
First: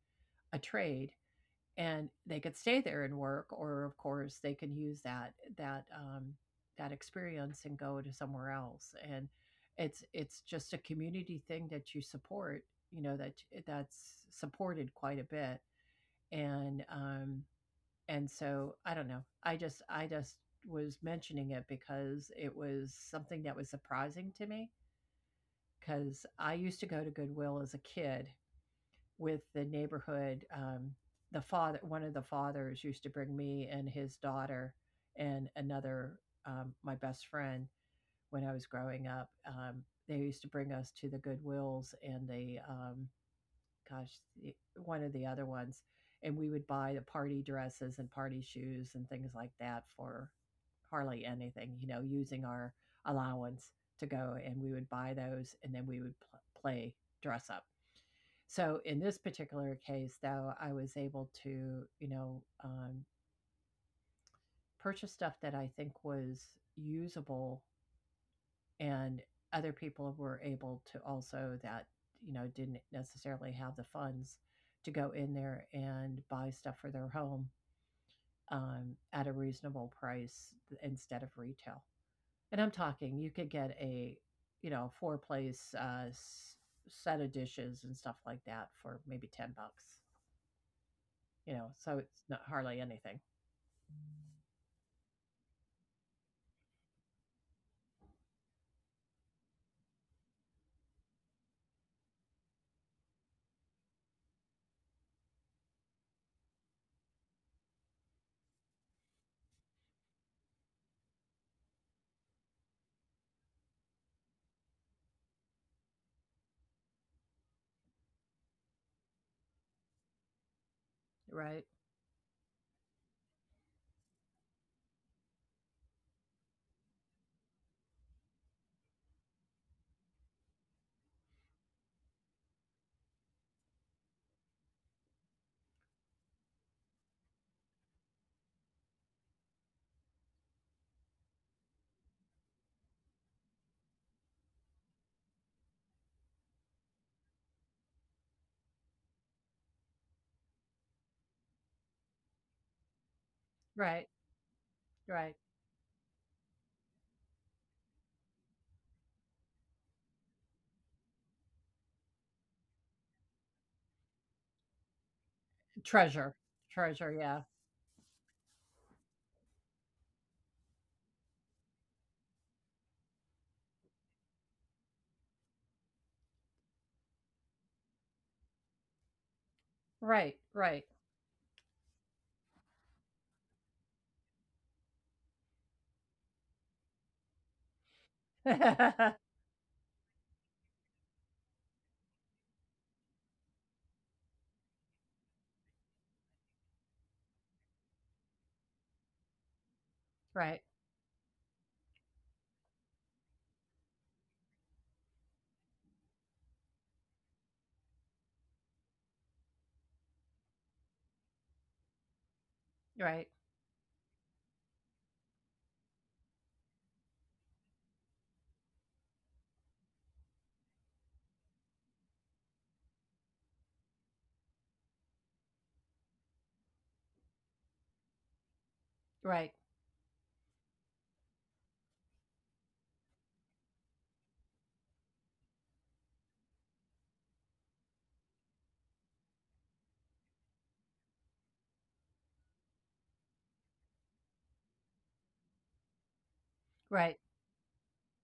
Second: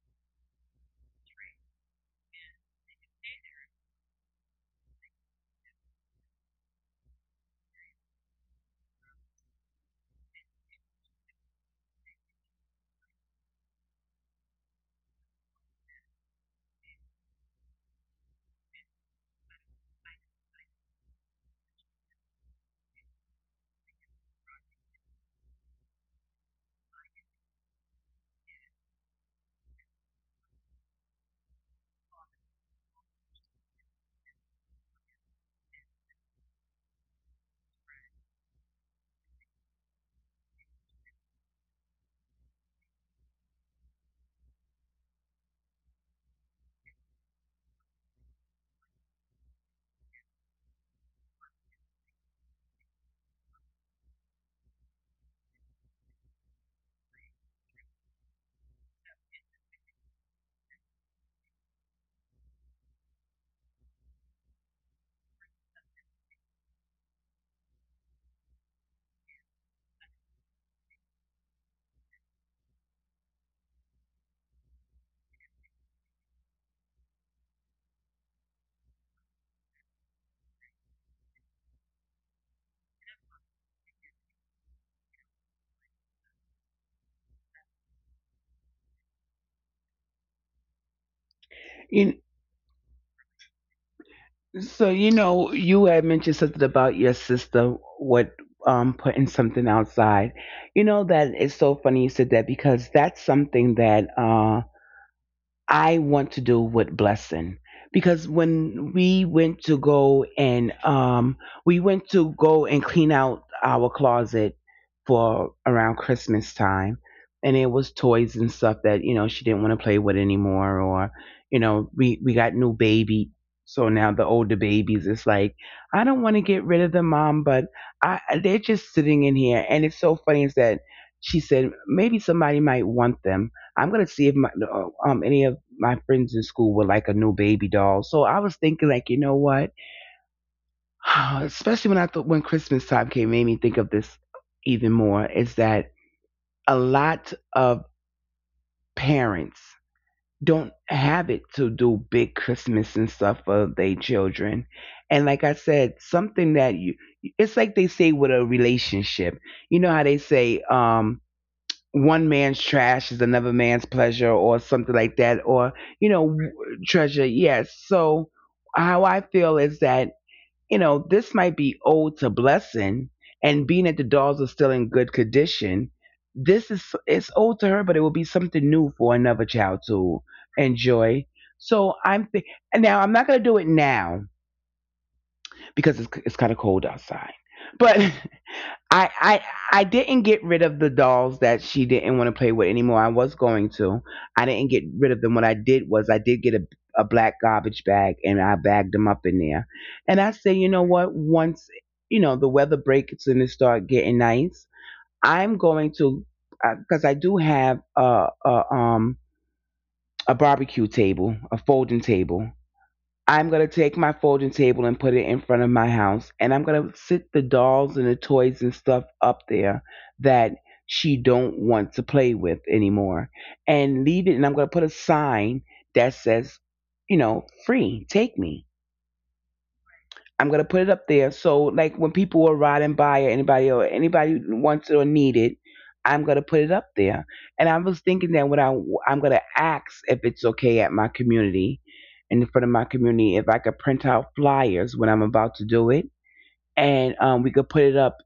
Speaker 1: a trade, and they could stay there and work, or of course they can use that that experience and go to somewhere else. And it's just a community thing that you support, that that's supported quite a bit. And um and so I don't know, I just I just was mentioning it because it was something that was surprising to me, because I used to go to Goodwill as a kid with the neighborhood. The father, one of the fathers, used to bring me and his daughter and another, my best friend, when I was growing up. They used to bring us to the Goodwills and the, gosh, the, one of the other ones, and we would buy the party dresses and party shoes and things like that for hardly anything, using our allowance to go, and we would buy those, and then we would play dress up. So in this particular case, though, I was able to, purchase stuff that I think was usable, and other people were able to also that, you know, didn't necessarily have the funds to go in there and buy stuff for their home, at a reasonable price instead of retail. And I'm talking, you could get a, you know, four place set of dishes and stuff like that for maybe $10. You know, so
Speaker 2: You,
Speaker 1: it's not hardly anything.
Speaker 2: so you know you had mentioned something about your sister, what putting something outside. You know, that it's so funny you said that, because that's something that. I want to do with Blessing, because when we went to go and we went to go and clean out our closet for around Christmas time, and it was toys and stuff that, you know, she didn't want to play with anymore. Or you
Speaker 1: Right.
Speaker 2: know, we got new baby, so now the older babies, it's like, "I don't want to get rid of them, mom." But I they're just sitting in here, and it's so funny is that she said, "Maybe somebody might want them. I'm gonna see if my, any of my friends in school were like a new baby doll." So I was thinking, like, you know what? [SIGHS] Especially when I thought when Christmas time came, made me think of this even more. Is that a lot of parents don't have it to do big Christmas and stuff for their
Speaker 1: Right,
Speaker 2: children, and
Speaker 1: right.
Speaker 2: like I said, something that you, it's like they say with a relationship. You know how they say, one man's trash is another man's pleasure, or something like that, or you
Speaker 1: Treasure,
Speaker 2: know,
Speaker 1: treasure,
Speaker 2: treasure.
Speaker 1: yeah.
Speaker 2: Yes. So how I feel is that, you know, this might be owed to Blessing, and being that the dolls are still in good condition, this is, it's old to her, but it will be something new for another child to
Speaker 1: Right, right.
Speaker 2: enjoy. so i'm th- Now I'm not going to do it now because it's kind of cold outside, but [LAUGHS] I,
Speaker 1: [LAUGHS]
Speaker 2: I I didn't get rid of the dolls that she didn't want to play with anymore. I was going to. I didn't get rid of them. What I did was I did get a black garbage bag, and I bagged them up in there. And I say,
Speaker 1: Right,
Speaker 2: you know what? Once you know the weather breaks and it start getting nice, I'm going to, because I do have a, a barbecue table, a folding table.
Speaker 1: right,
Speaker 2: I'm going to take my folding table and put it in front of my house. And I'm going to sit the dolls and the toys and stuff up there that she don't want to play with anymore and leave it. And I'm going to put a sign that says, you know, "Free, take me."
Speaker 1: right,
Speaker 2: I'm gonna put it up there. So like when people are riding by, or anybody, or anybody wants it or need it, I'm gonna put it up there. And I was thinking that when I I'm gonna ask if it's okay at my community, in front of my community, if I could print out flyers when I'm about to do it, and
Speaker 1: right.
Speaker 2: we could put it up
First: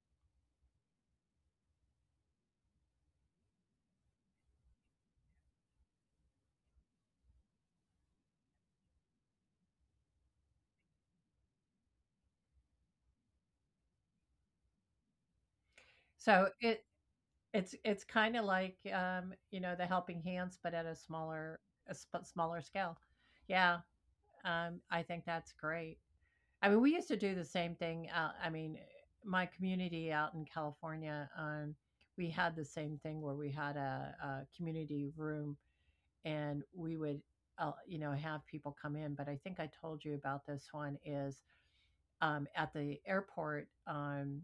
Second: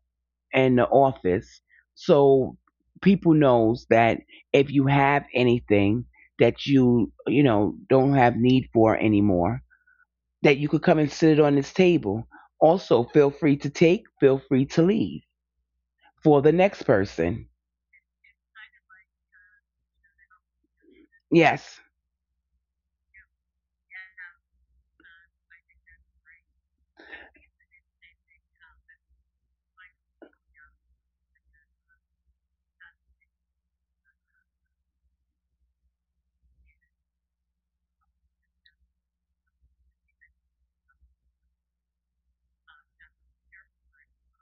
Speaker 2: in the office, so people knows that if you have anything that you know, don't have need for anymore, that you could come and sit on this table. Also, feel free to take, feel free to leave for
Speaker 1: So
Speaker 2: the next
Speaker 1: it
Speaker 2: person.
Speaker 1: it's it's kinda like, you know, the helping hands, but at a smaller
Speaker 2: Yes.
Speaker 1: a sp smaller scale. Yeah, I think that's great. I mean, we used to do the same thing, I mean, my community out in California, we had the same thing where we had a community room, and we would you know, have people come in. But I think I told you about this one is, at the airport,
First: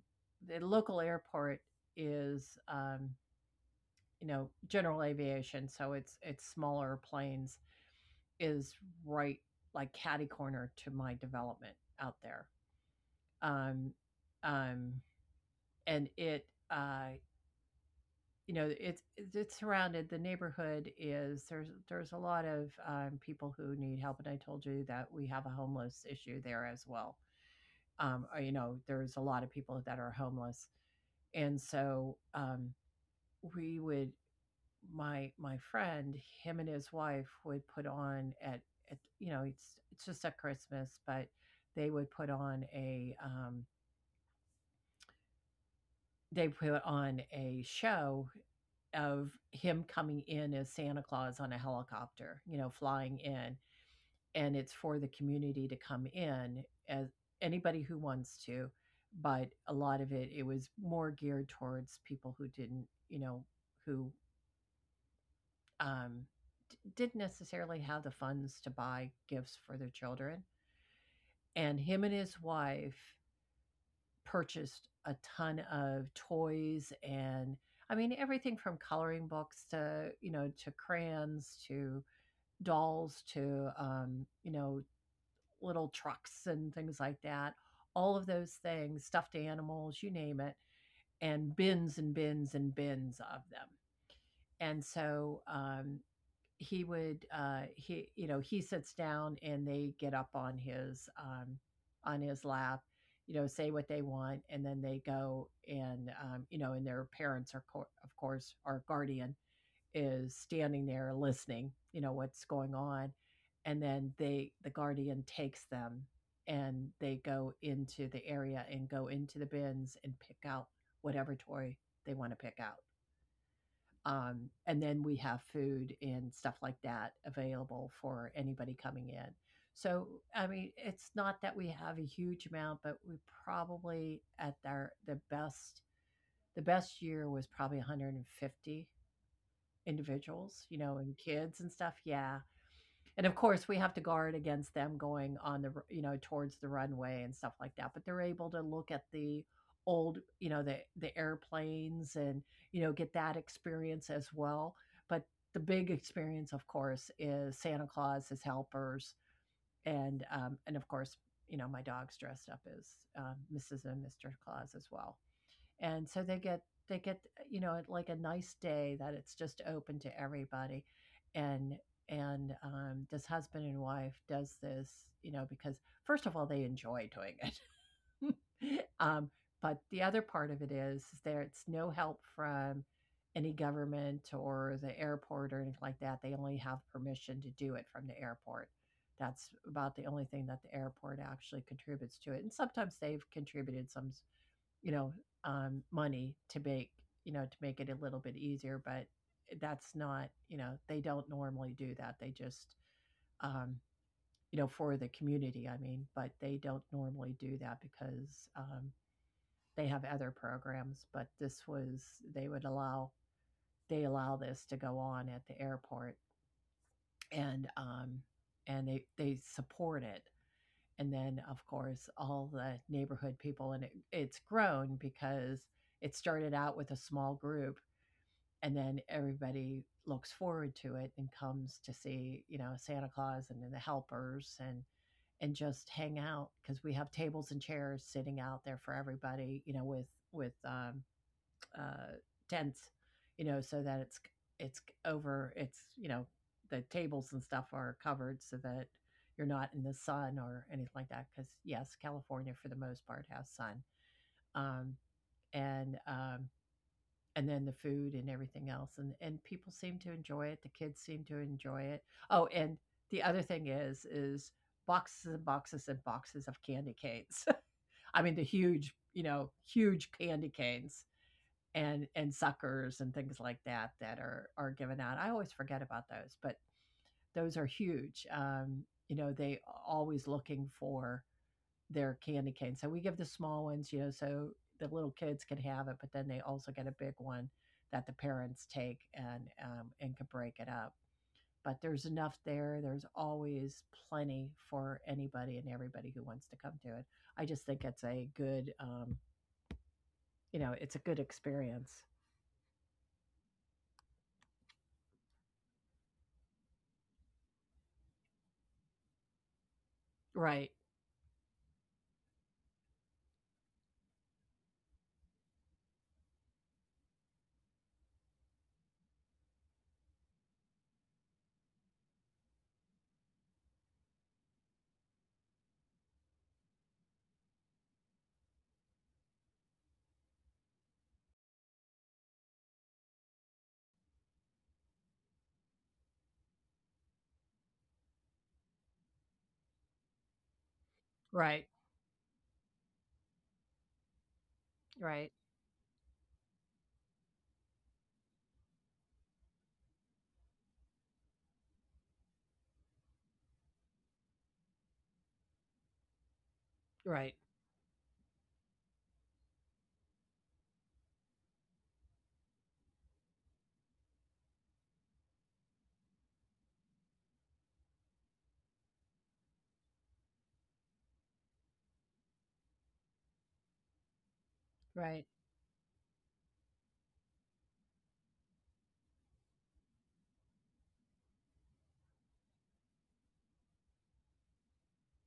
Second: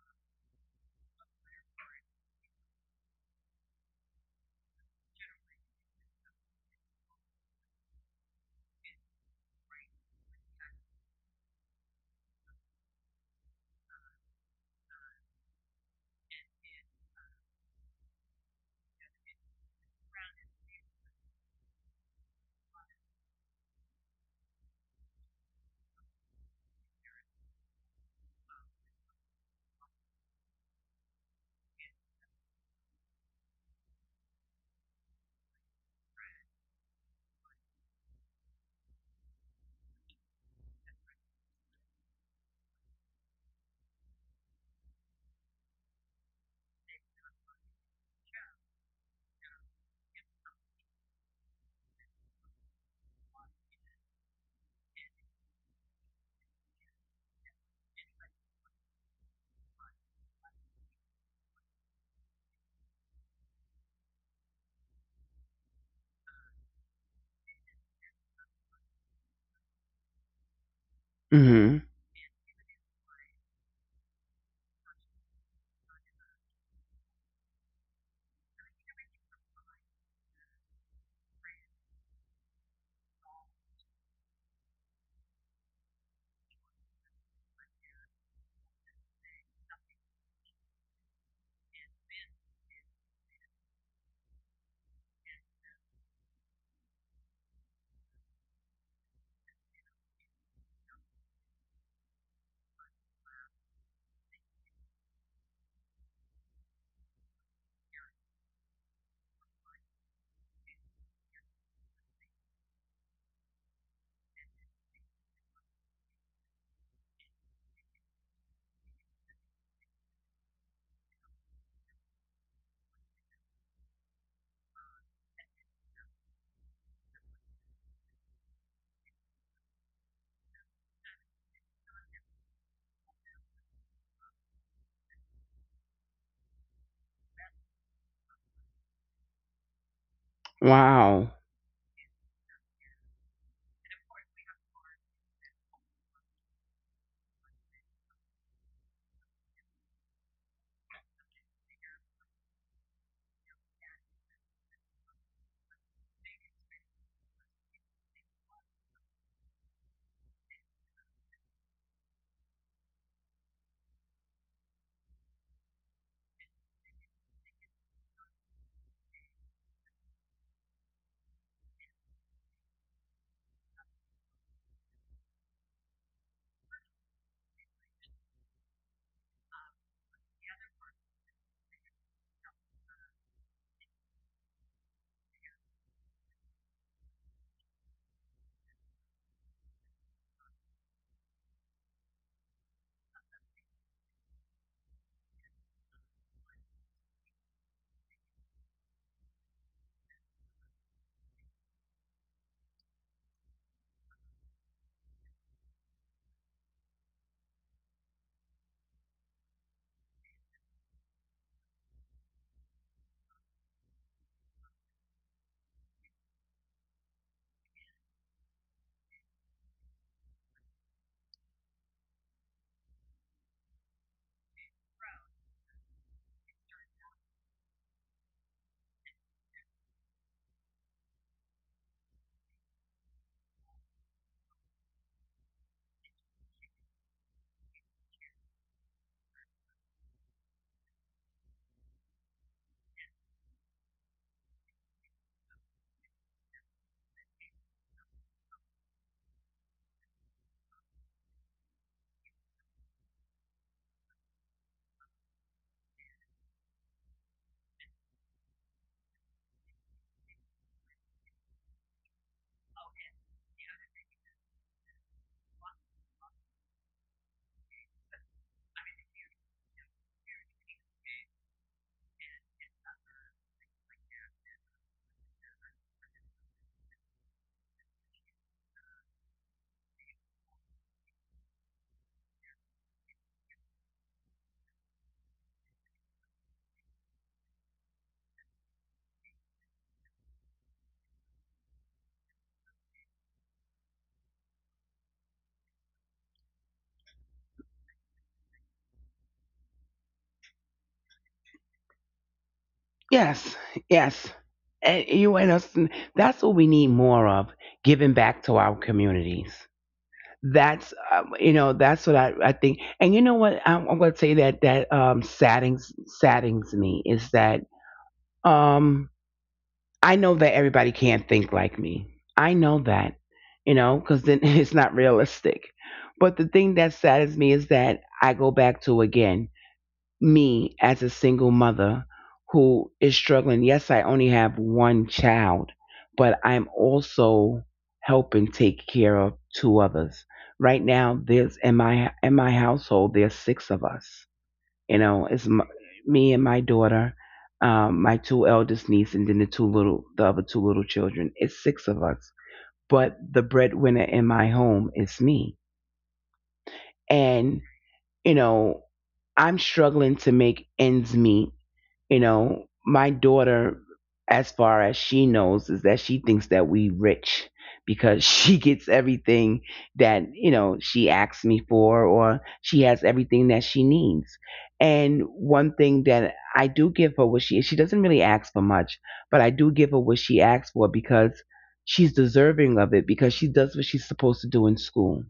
Speaker 1: the local airport is, you know, general aviation, so it's smaller planes is right, like catty corner to my development out there. Um, um, and it uh, you know, it's surrounded. The neighborhood is, there's a lot of people who need help, and I told you that we have a homeless issue there as well. Or, you know, there's a lot of people that are homeless, and so we would, my friend, him and his wife would put on at, you know, it's just at Christmas, but they would put on a, they put on a show of him coming in as Santa Claus on a helicopter, you know, flying in. And it's for the community to come in as anybody who wants to. But a lot of it, it was more geared towards people who didn't, you know, who um, didn't necessarily have the funds to buy gifts for their children. And
Speaker 2: Hmm.
Speaker 1: him and his wife purchased a ton of toys, and I mean everything from coloring books to, you know, to crayons to dolls to, you know, little trucks and things like that. All of those things, stuffed animals, you name it, and bins and bins and bins of them. And so he would, he, you know, he sits down, and they get up on his lap, you know, say what they want, and then they go, and, you know, and their parents are, of course, are guardian is standing there listening, you know, what's going on. And then they, the guardian takes them, and they go into the area and go into the bins and pick out whatever toy they want to pick out. And then we have food and stuff like that available for anybody coming in. So, I mean, it's not that we have a huge amount, but we probably at our the best year was probably 150 individuals, you know,
Speaker 2: Wow.
Speaker 1: and kids and stuff, yeah. And of course, we have to guard against them going on the r you know, towards the runway and stuff like that, but they're able to look at the old, you know, the airplanes and, you know, get that experience as well. But the big experience, of course, is Santa Claus, his helpers, and of course, you know, my dog's dressed up as, Mrs. and Mr. Claus as well. And so they get they get you know, like a nice day that it's just open to everybody. And and um, this husband and wife does this, you know, because first of all they enjoy doing it. [LAUGHS] But the other part of it is there, it's no help from any government or the airport or anything like that. They only have permission to do it from the airport. That's about the only thing that the airport actually contributes to it, and sometimes they've contributed some, you know, money to make, you know, to make it a little bit easier. But that's not, you know, they don't normally do that. They just, um, you know, for the community, I mean, but they don't normally do that because they have other programs. But this was, they would allow, they allow this to go on at the airport, and, um, and they support it. And then of course all the neighborhood people, and it's grown because it started out with a small group, and then everybody looks forward to it and comes to see, you know, Santa Claus and the helpers, and just hang out because we have tables and chairs sitting out there for everybody, you know, with with um, uh, tents, you know, so that it's over. It's, you know, the tables and stuff are covered so that you're not in the sun or anything like that. Because yes, California for the most part has sun, um, and and then the food and everything else, and people seem to enjoy it. The kids seem to enjoy it. Oh, and the other thing is boxes and boxes and boxes of candy canes. [LAUGHS] I mean the huge, you know, huge candy canes, and suckers and things like that that are given out. I always forget about those, but those are huge. You know, they always looking for their candy cane. So we give the small ones, you know, so the little kids can have it, but then they also get a big one that the parents take and, can break it up. But there's enough there. There's always plenty for anybody and everybody who wants to come to it. I just think it's a good, you know, it's a good experience.
Speaker 2: Yes. Yes. And you and us, that's what we need more of, giving back to our communities.
Speaker 1: Right,
Speaker 2: That's, you know, that's what I think. And you know what? I'm going to say that that, saddens me is that. Um, I know that everybody can't think like me. I know that, you know, because then [LAUGHS] it's not realistic. But the thing that saddens me is that I go back to again, me as a single mother who is struggling. Yes, I only have one child, but I'm also helping take care of two others. Right now, there's
Speaker 1: right.
Speaker 2: in my household, there's six of us. You
Speaker 1: Right,
Speaker 2: know, it's m, me and my daughter, my two eldest niece, and then the two little, the other two little children. It's six of us. But the breadwinner in my home is me.
Speaker 1: right,
Speaker 2: And, you know, I'm struggling to make ends meet. You know, my daughter, as far as she knows, is that she thinks that we rich because [LAUGHS] she gets everything that, you know, she asks me for, or she has everything that she needs. And
Speaker 1: right,
Speaker 2: one thing that I do give her, what she doesn't really ask for much, but I do give her what she asks for, because she's deserving of it, because she does what she's supposed to do in school.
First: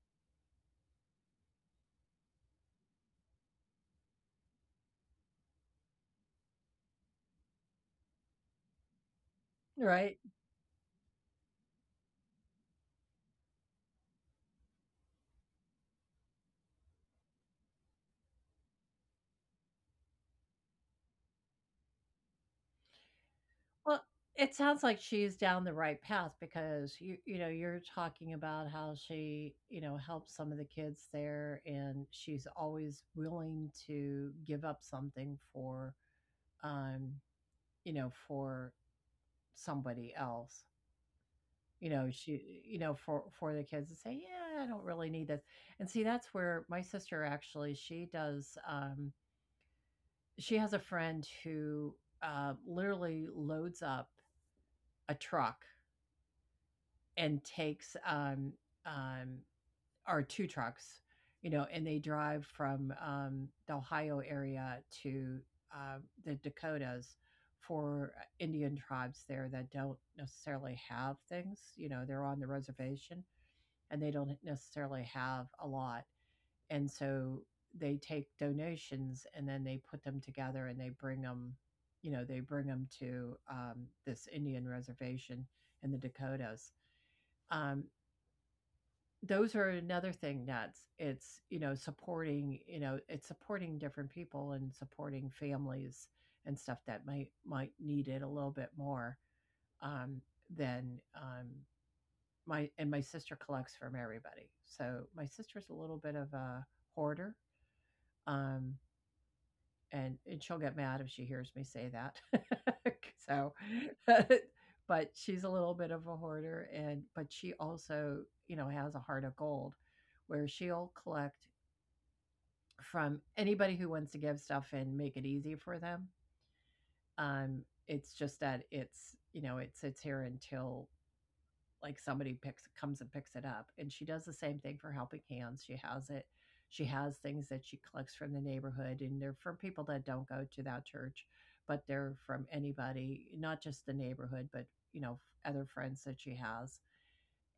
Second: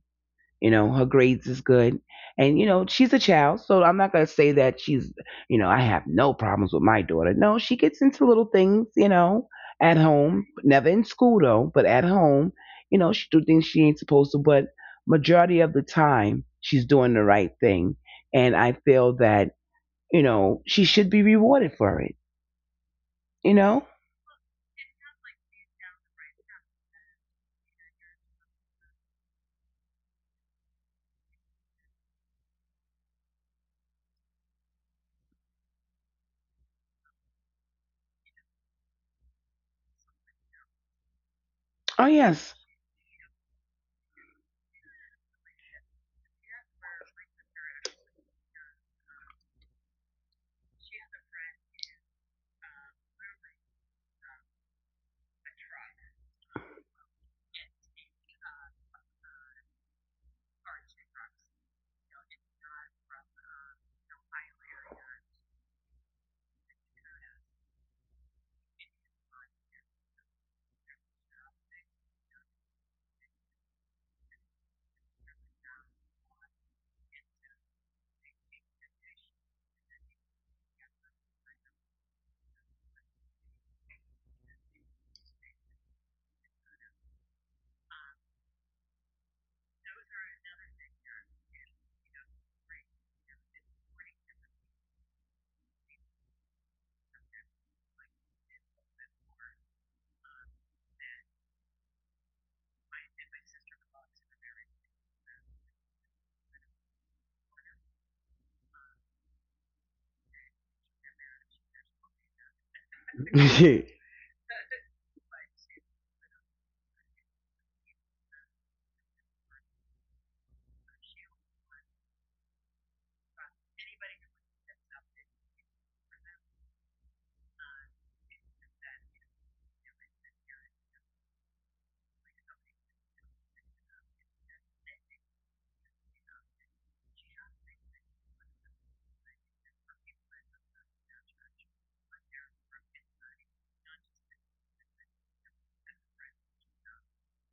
Speaker 2: You know, her grades is good. And, you know, she's a child, so I'm not going to say that she's, you know, I have no problems with my daughter. No, she gets into little things, you know, at
Speaker 1: right.
Speaker 2: home. Never in school, though, but at home, you know, she do things she ain't supposed to. But majority of the time, she's doing the right thing. And I feel that, you know, she should be rewarded for it, you know?
Speaker 1: Well, it sounds like she's down the right path, because you know, you're talking about how she, you know, helps some of the kids there, and she's always willing to give up something for um you know, for somebody else. You know,
Speaker 2: Oh, yes.
Speaker 1: she, you know, for the kids to say, yeah, I don't really need this. And see, that's where my sister actually, she does she has a friend who literally loads up a truck and takes um, or two trucks, you know, and they drive from the Ohio area to uh, the Dakotas for Indian tribes there that don't necessarily have things. You know, they're on the reservation and they don't necessarily have a lot. And so they take donations and then they put them together and they bring them, you know, they bring them to, this Indian reservation in the Dakotas. um, those are another thing that's, it's, you know, supporting, you know, it's supporting different people and supporting families and stuff that might need it a little bit more um, than my, and my sister collects from everybody. So my sister's a little bit of a hoarder. Um, and she'll get mad if she hears me say that. [LAUGHS] So,
Speaker 2: [LAUGHS]
Speaker 1: [LAUGHS] but she's a little bit of a hoarder, and but she also, you know, has a heart of gold, where she'll collect from anybody who wants to give stuff and make it easy for them. Um, it's just that it's you know it sits here until like somebody picks comes and picks it up. And she does the same thing for Helping Hands. She has things that she collects from the neighborhood, and they're from people that don't go to that church, but they're from anybody, not just the neighborhood, but you know other friends that she has.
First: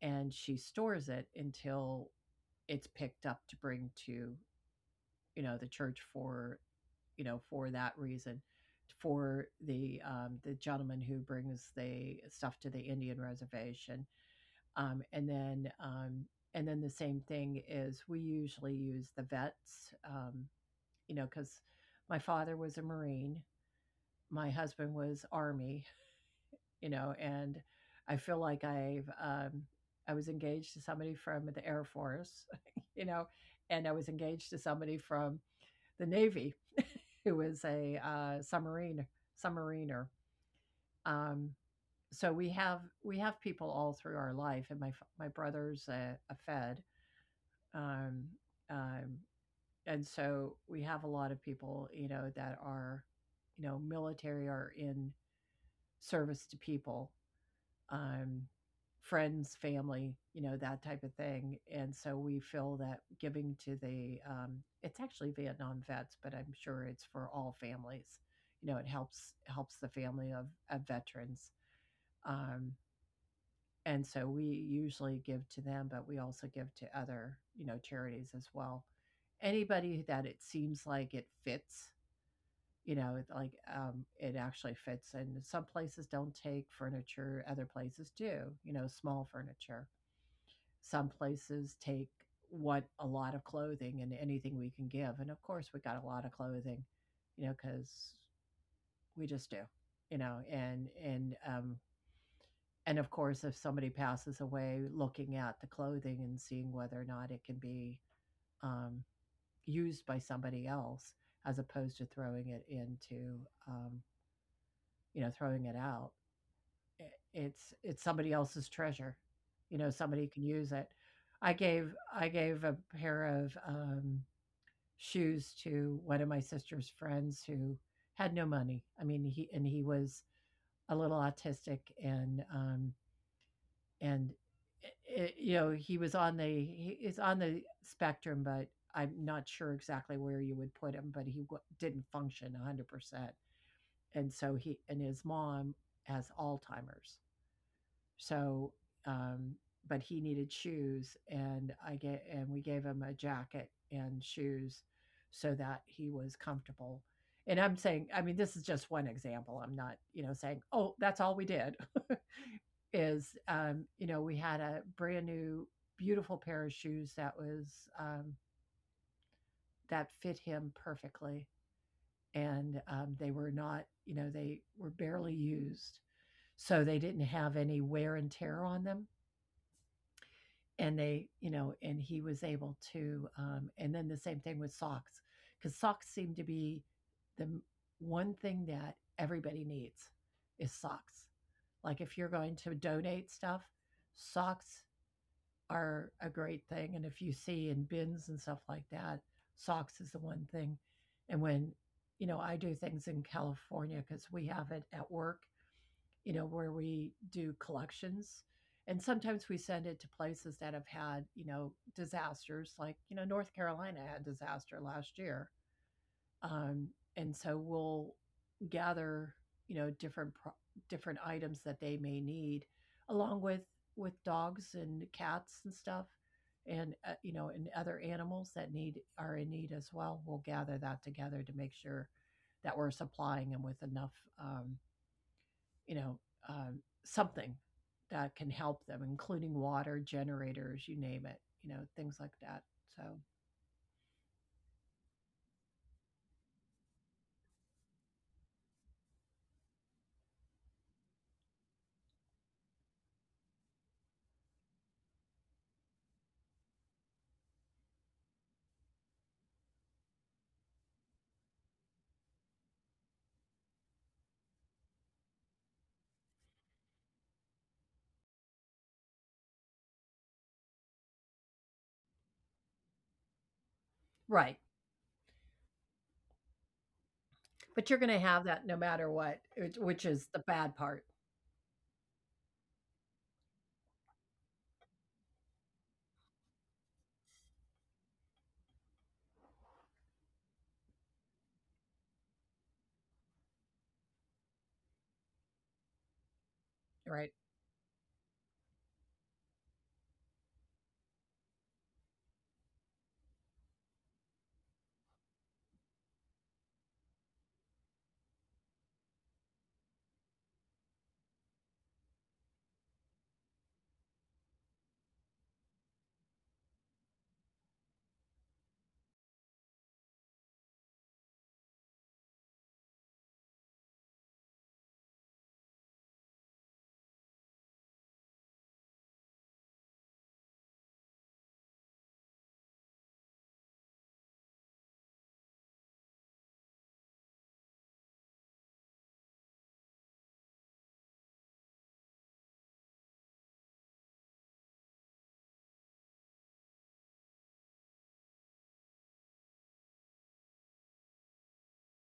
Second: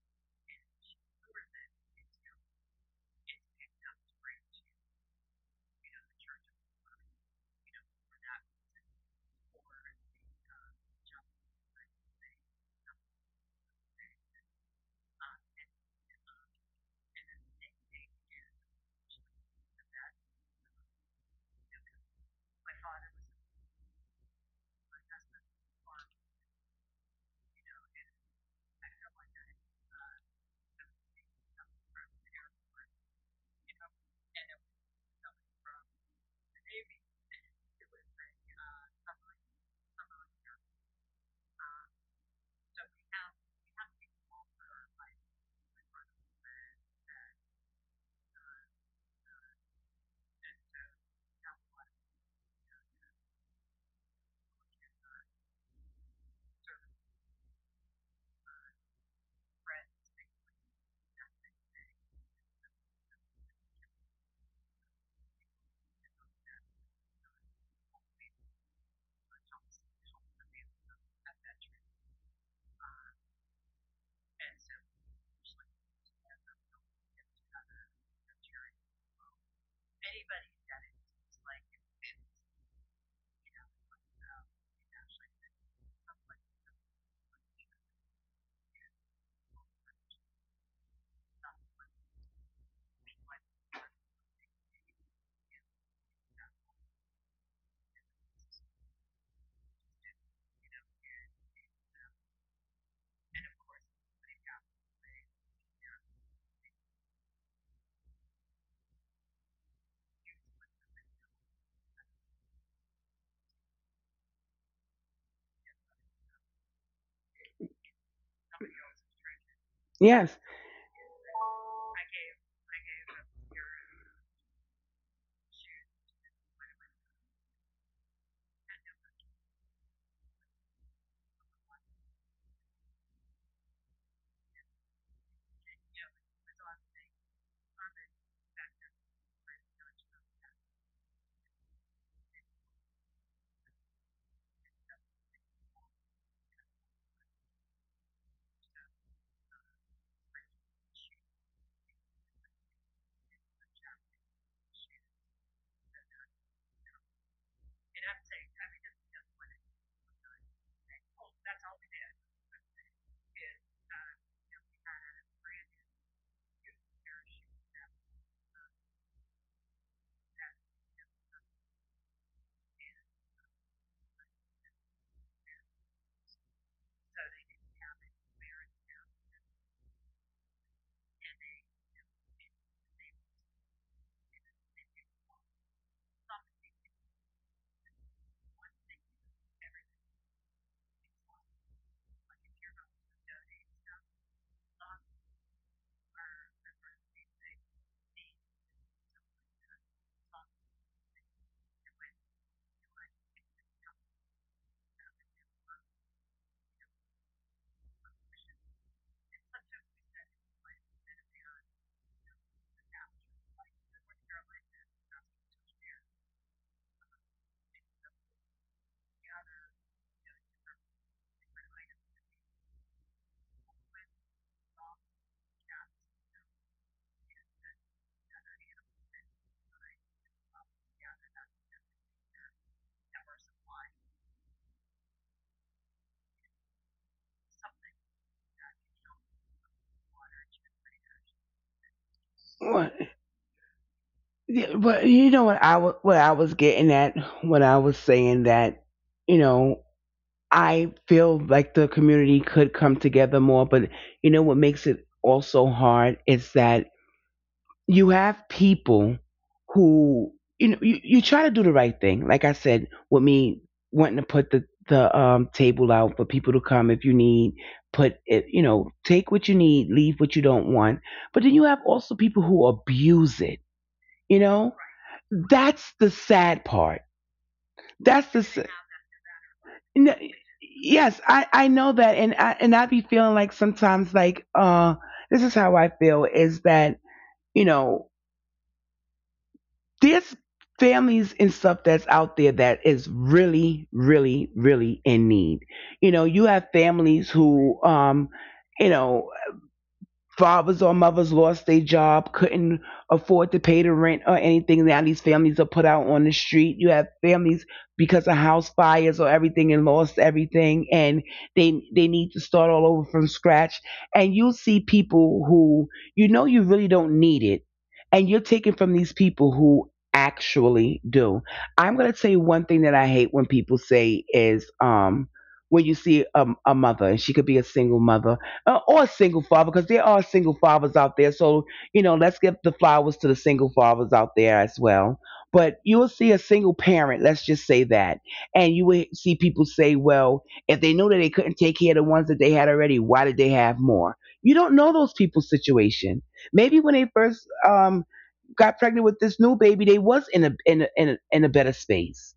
Speaker 1: And she stores it until it's picked up to bring to, the church, for for that reason, for the gentleman who brings the stuff to the Indian reservation. um, and then um, and then the same thing is we usually use the vets, because my father was a Marine, my husband was Army, you know, and I feel like I was engaged to somebody from the Air Force, [LAUGHS] you know, and I was engaged to somebody from the Navy who was a submariner. Um, so we have people all through our life. And my brother's a Fed. Um, um, and so we have a lot of people, you know, that are, you know, military or in service to people, um, friends, family, you know, that type of thing. And so we feel that giving to the, it's actually Vietnam vets, but I'm sure it's for all families. You know, it helps the family of veterans. Um, and so we usually give to them, but we also give to other, you know, charities as well. Anybody that it seems like it fits, you know, like it actually fits. And some places don't take furniture, other places do, you know, small furniture. Some places take want a lot of clothing and anything we can give. And of course, we got a lot of clothing, you know, because we just do, you know, and and of course, if somebody passes away, looking at the clothing and seeing whether or not it can be um, used by somebody else as opposed to throwing it into, um, you know, throwing it out. It's somebody else's treasure. You know, somebody
Speaker 2: Yes.
Speaker 1: can use it. I gave a pair of shoes to one of my sister's friends who had no money. I mean, he was a little autistic and and he was on the he is on the spectrum, but I'm not sure exactly where you would put him, but he w didn't function 100%. And so he and his mom has Alzheimer's. So, um, but he needed shoes, and I get and we gave him a jacket and shoes so that he was comfortable. And I'm saying, I mean, this is just one example. I'm not, you know, saying, "Oh, that's all we did." [LAUGHS] is You know, we had a brand new beautiful pair of shoes that was um, that fit him perfectly, and they were not, you know, they were barely used, so they didn't have any wear and tear on them. And they, you know, and he was able to and then the same thing with socks, because socks seem to be the one thing that everybody needs is socks. Like if you're going to donate stuff, socks are a great thing. And if you see in bins and stuff like that, socks is the one thing. And when, you know, I do things in California because we have it at work, you know, where we do collections. And sometimes we send it to places that have had, you know, disasters, like, you know, North Carolina had disaster last year. Um, and so we'll gather, you know, different items that they may need, along with dogs and cats and stuff, and you know, and other animals that need are in need as well. We'll gather that together to make sure that we're supplying them with enough, um, you know, something that can help them, including water, generators, you name it, you know, things like that. So,
Speaker 2: What? Yeah, but you know what I was, what I was getting at when I was saying that, you know, I feel like the community could come together more, but you know what makes it also hard is that you have people who, you know, you try to do the right thing. Like I said, with me wanting to put the table out for people to come, if you need, put it, you know, take what you need, leave what you don't want. But then you have also people who abuse it. You
Speaker 1: right.
Speaker 2: know, that's the sad part.
Speaker 1: But you're gonna
Speaker 2: That's the
Speaker 1: have
Speaker 2: s-
Speaker 1: that no matter what, which
Speaker 2: n-
Speaker 1: is the bad part,
Speaker 2: Yes, I know that, and I be feeling like sometimes, like, uh, this is how I feel is that, you know, there's families and stuff that's out there that is really really really in need. You know, you have families
Speaker 1: right?
Speaker 2: who, um, you know, fathers or mothers lost their job, couldn't afford to pay the rent or anything. Now these families are put out on the street. You have families because of house fires or everything and lost everything, and they need to start all over from scratch. And you see people who, you know, you really don't need it, and you're taking from these people who actually do. I'm gonna tell you one thing that I hate when people say is, um. When you see a, mother, and she could be a single mother, or single father, because there are single fathers out there. So, you know, let's give the flowers to the single fathers out there as well. But you will see a single parent, let's just say that. And you will see people say, "Well, if they knew that they couldn't take care of the ones that they had already, why did they have more?" You don't know those people's situation. Maybe when they first, got pregnant with this new baby, they was in a in a, in a in a better space.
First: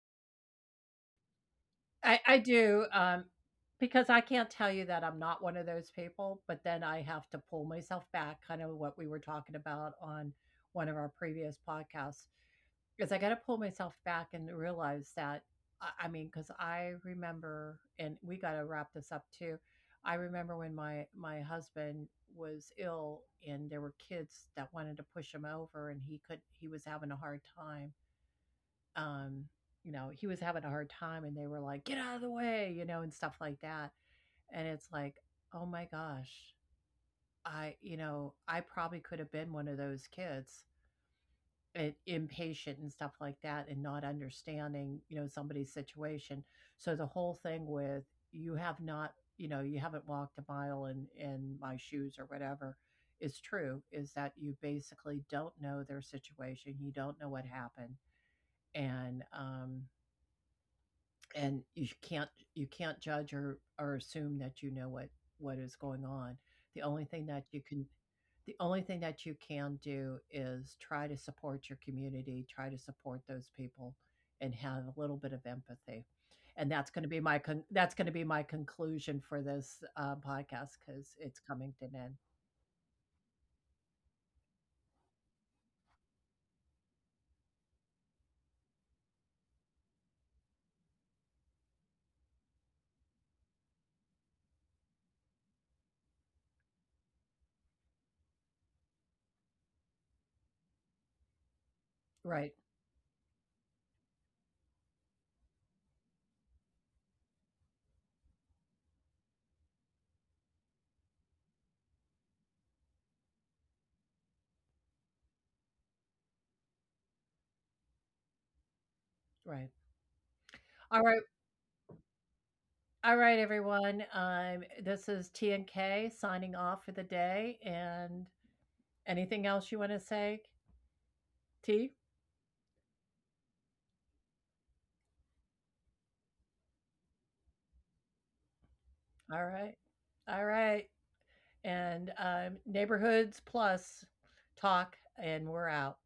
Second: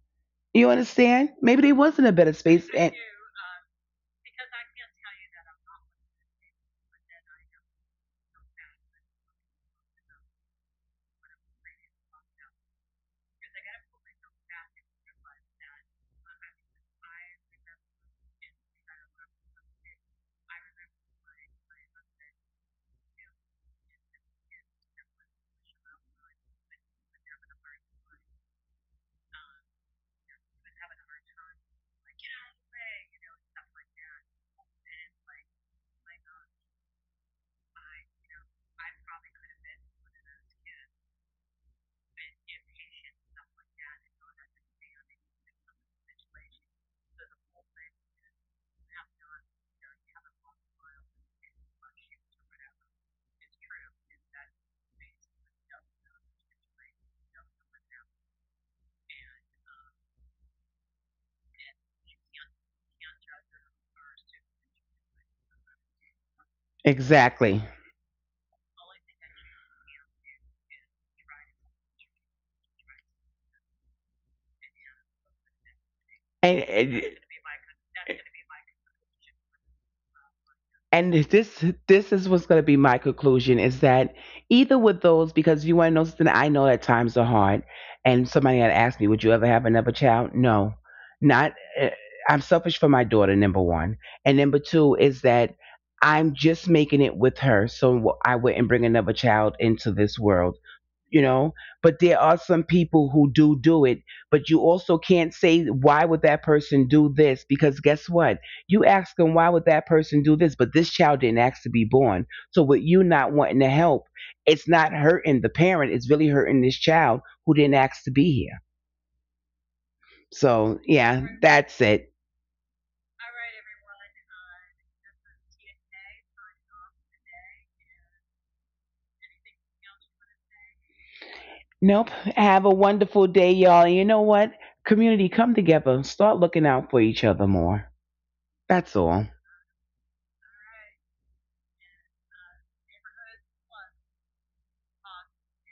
Speaker 2: You understand? Maybe they was in a better
Speaker 1: I
Speaker 2: space.
Speaker 1: do,
Speaker 2: And
Speaker 1: because I can't tell you that I'm not one of those people, but then I have to pull myself back, kind of what we were talking about on one of our previous podcasts, because I got to pull myself back and realize that I mean, because I remember, and we got to wrap this up too. I remember when my husband was ill, and there were kids that wanted to push him over, and he was having a hard time um, you know, he was having a hard time, and they were like, get out of the way, you know, and stuff like that. And it's like, oh my gosh, I, you know, I probably could have been one of those kids, impatient and stuff like that, and not understanding, you know, somebody's situation. So the whole thing with you have not, you know, you haven't walked a mile in my shoes or whatever, is true, is that you basically don't know their situation. You don't know what happened. And, um, and you can't judge or assume that you know what is going on. The only thing that you can
Speaker 2: exactly.
Speaker 1: do is try to support your community, try to support those people, and have a little bit of empathy. And that's
Speaker 2: And.
Speaker 1: going to be
Speaker 2: and
Speaker 1: my that's going to be my conclusion for this podcast, because it's
Speaker 2: and
Speaker 1: coming to an end.
Speaker 2: this is what's going to be my conclusion, is that either with those, because you want to know something, I know that times are hard, and somebody had asked me, "Would you ever have another child?" No. not eh, I'm selfish for my daughter, number one. And number two is that I'm just making it with her, so I wouldn't bring another child into this world. You know, but there
Speaker 1: Right,
Speaker 2: are some people who do do it. But you also can't say, "Why would that person do this?" Because guess what? You ask them, "Why would that person do this?" But this child didn't ask to be born. So with you not wanting to help, it's not hurting the parent, it's really hurting this child who didn't ask to be here.
Speaker 1: right. All
Speaker 2: So
Speaker 1: right,
Speaker 2: yeah, that's it.
Speaker 1: all right, everyone, this is T and K signing off for the day. And anything else you want to say, T?
Speaker 2: Nope. Have a wonderful day, y'all. You know what? Community, come together, start looking out for each other more. That's
Speaker 1: All
Speaker 2: all.
Speaker 1: right. All right. And Neighborhoods Plus talk, and we're out.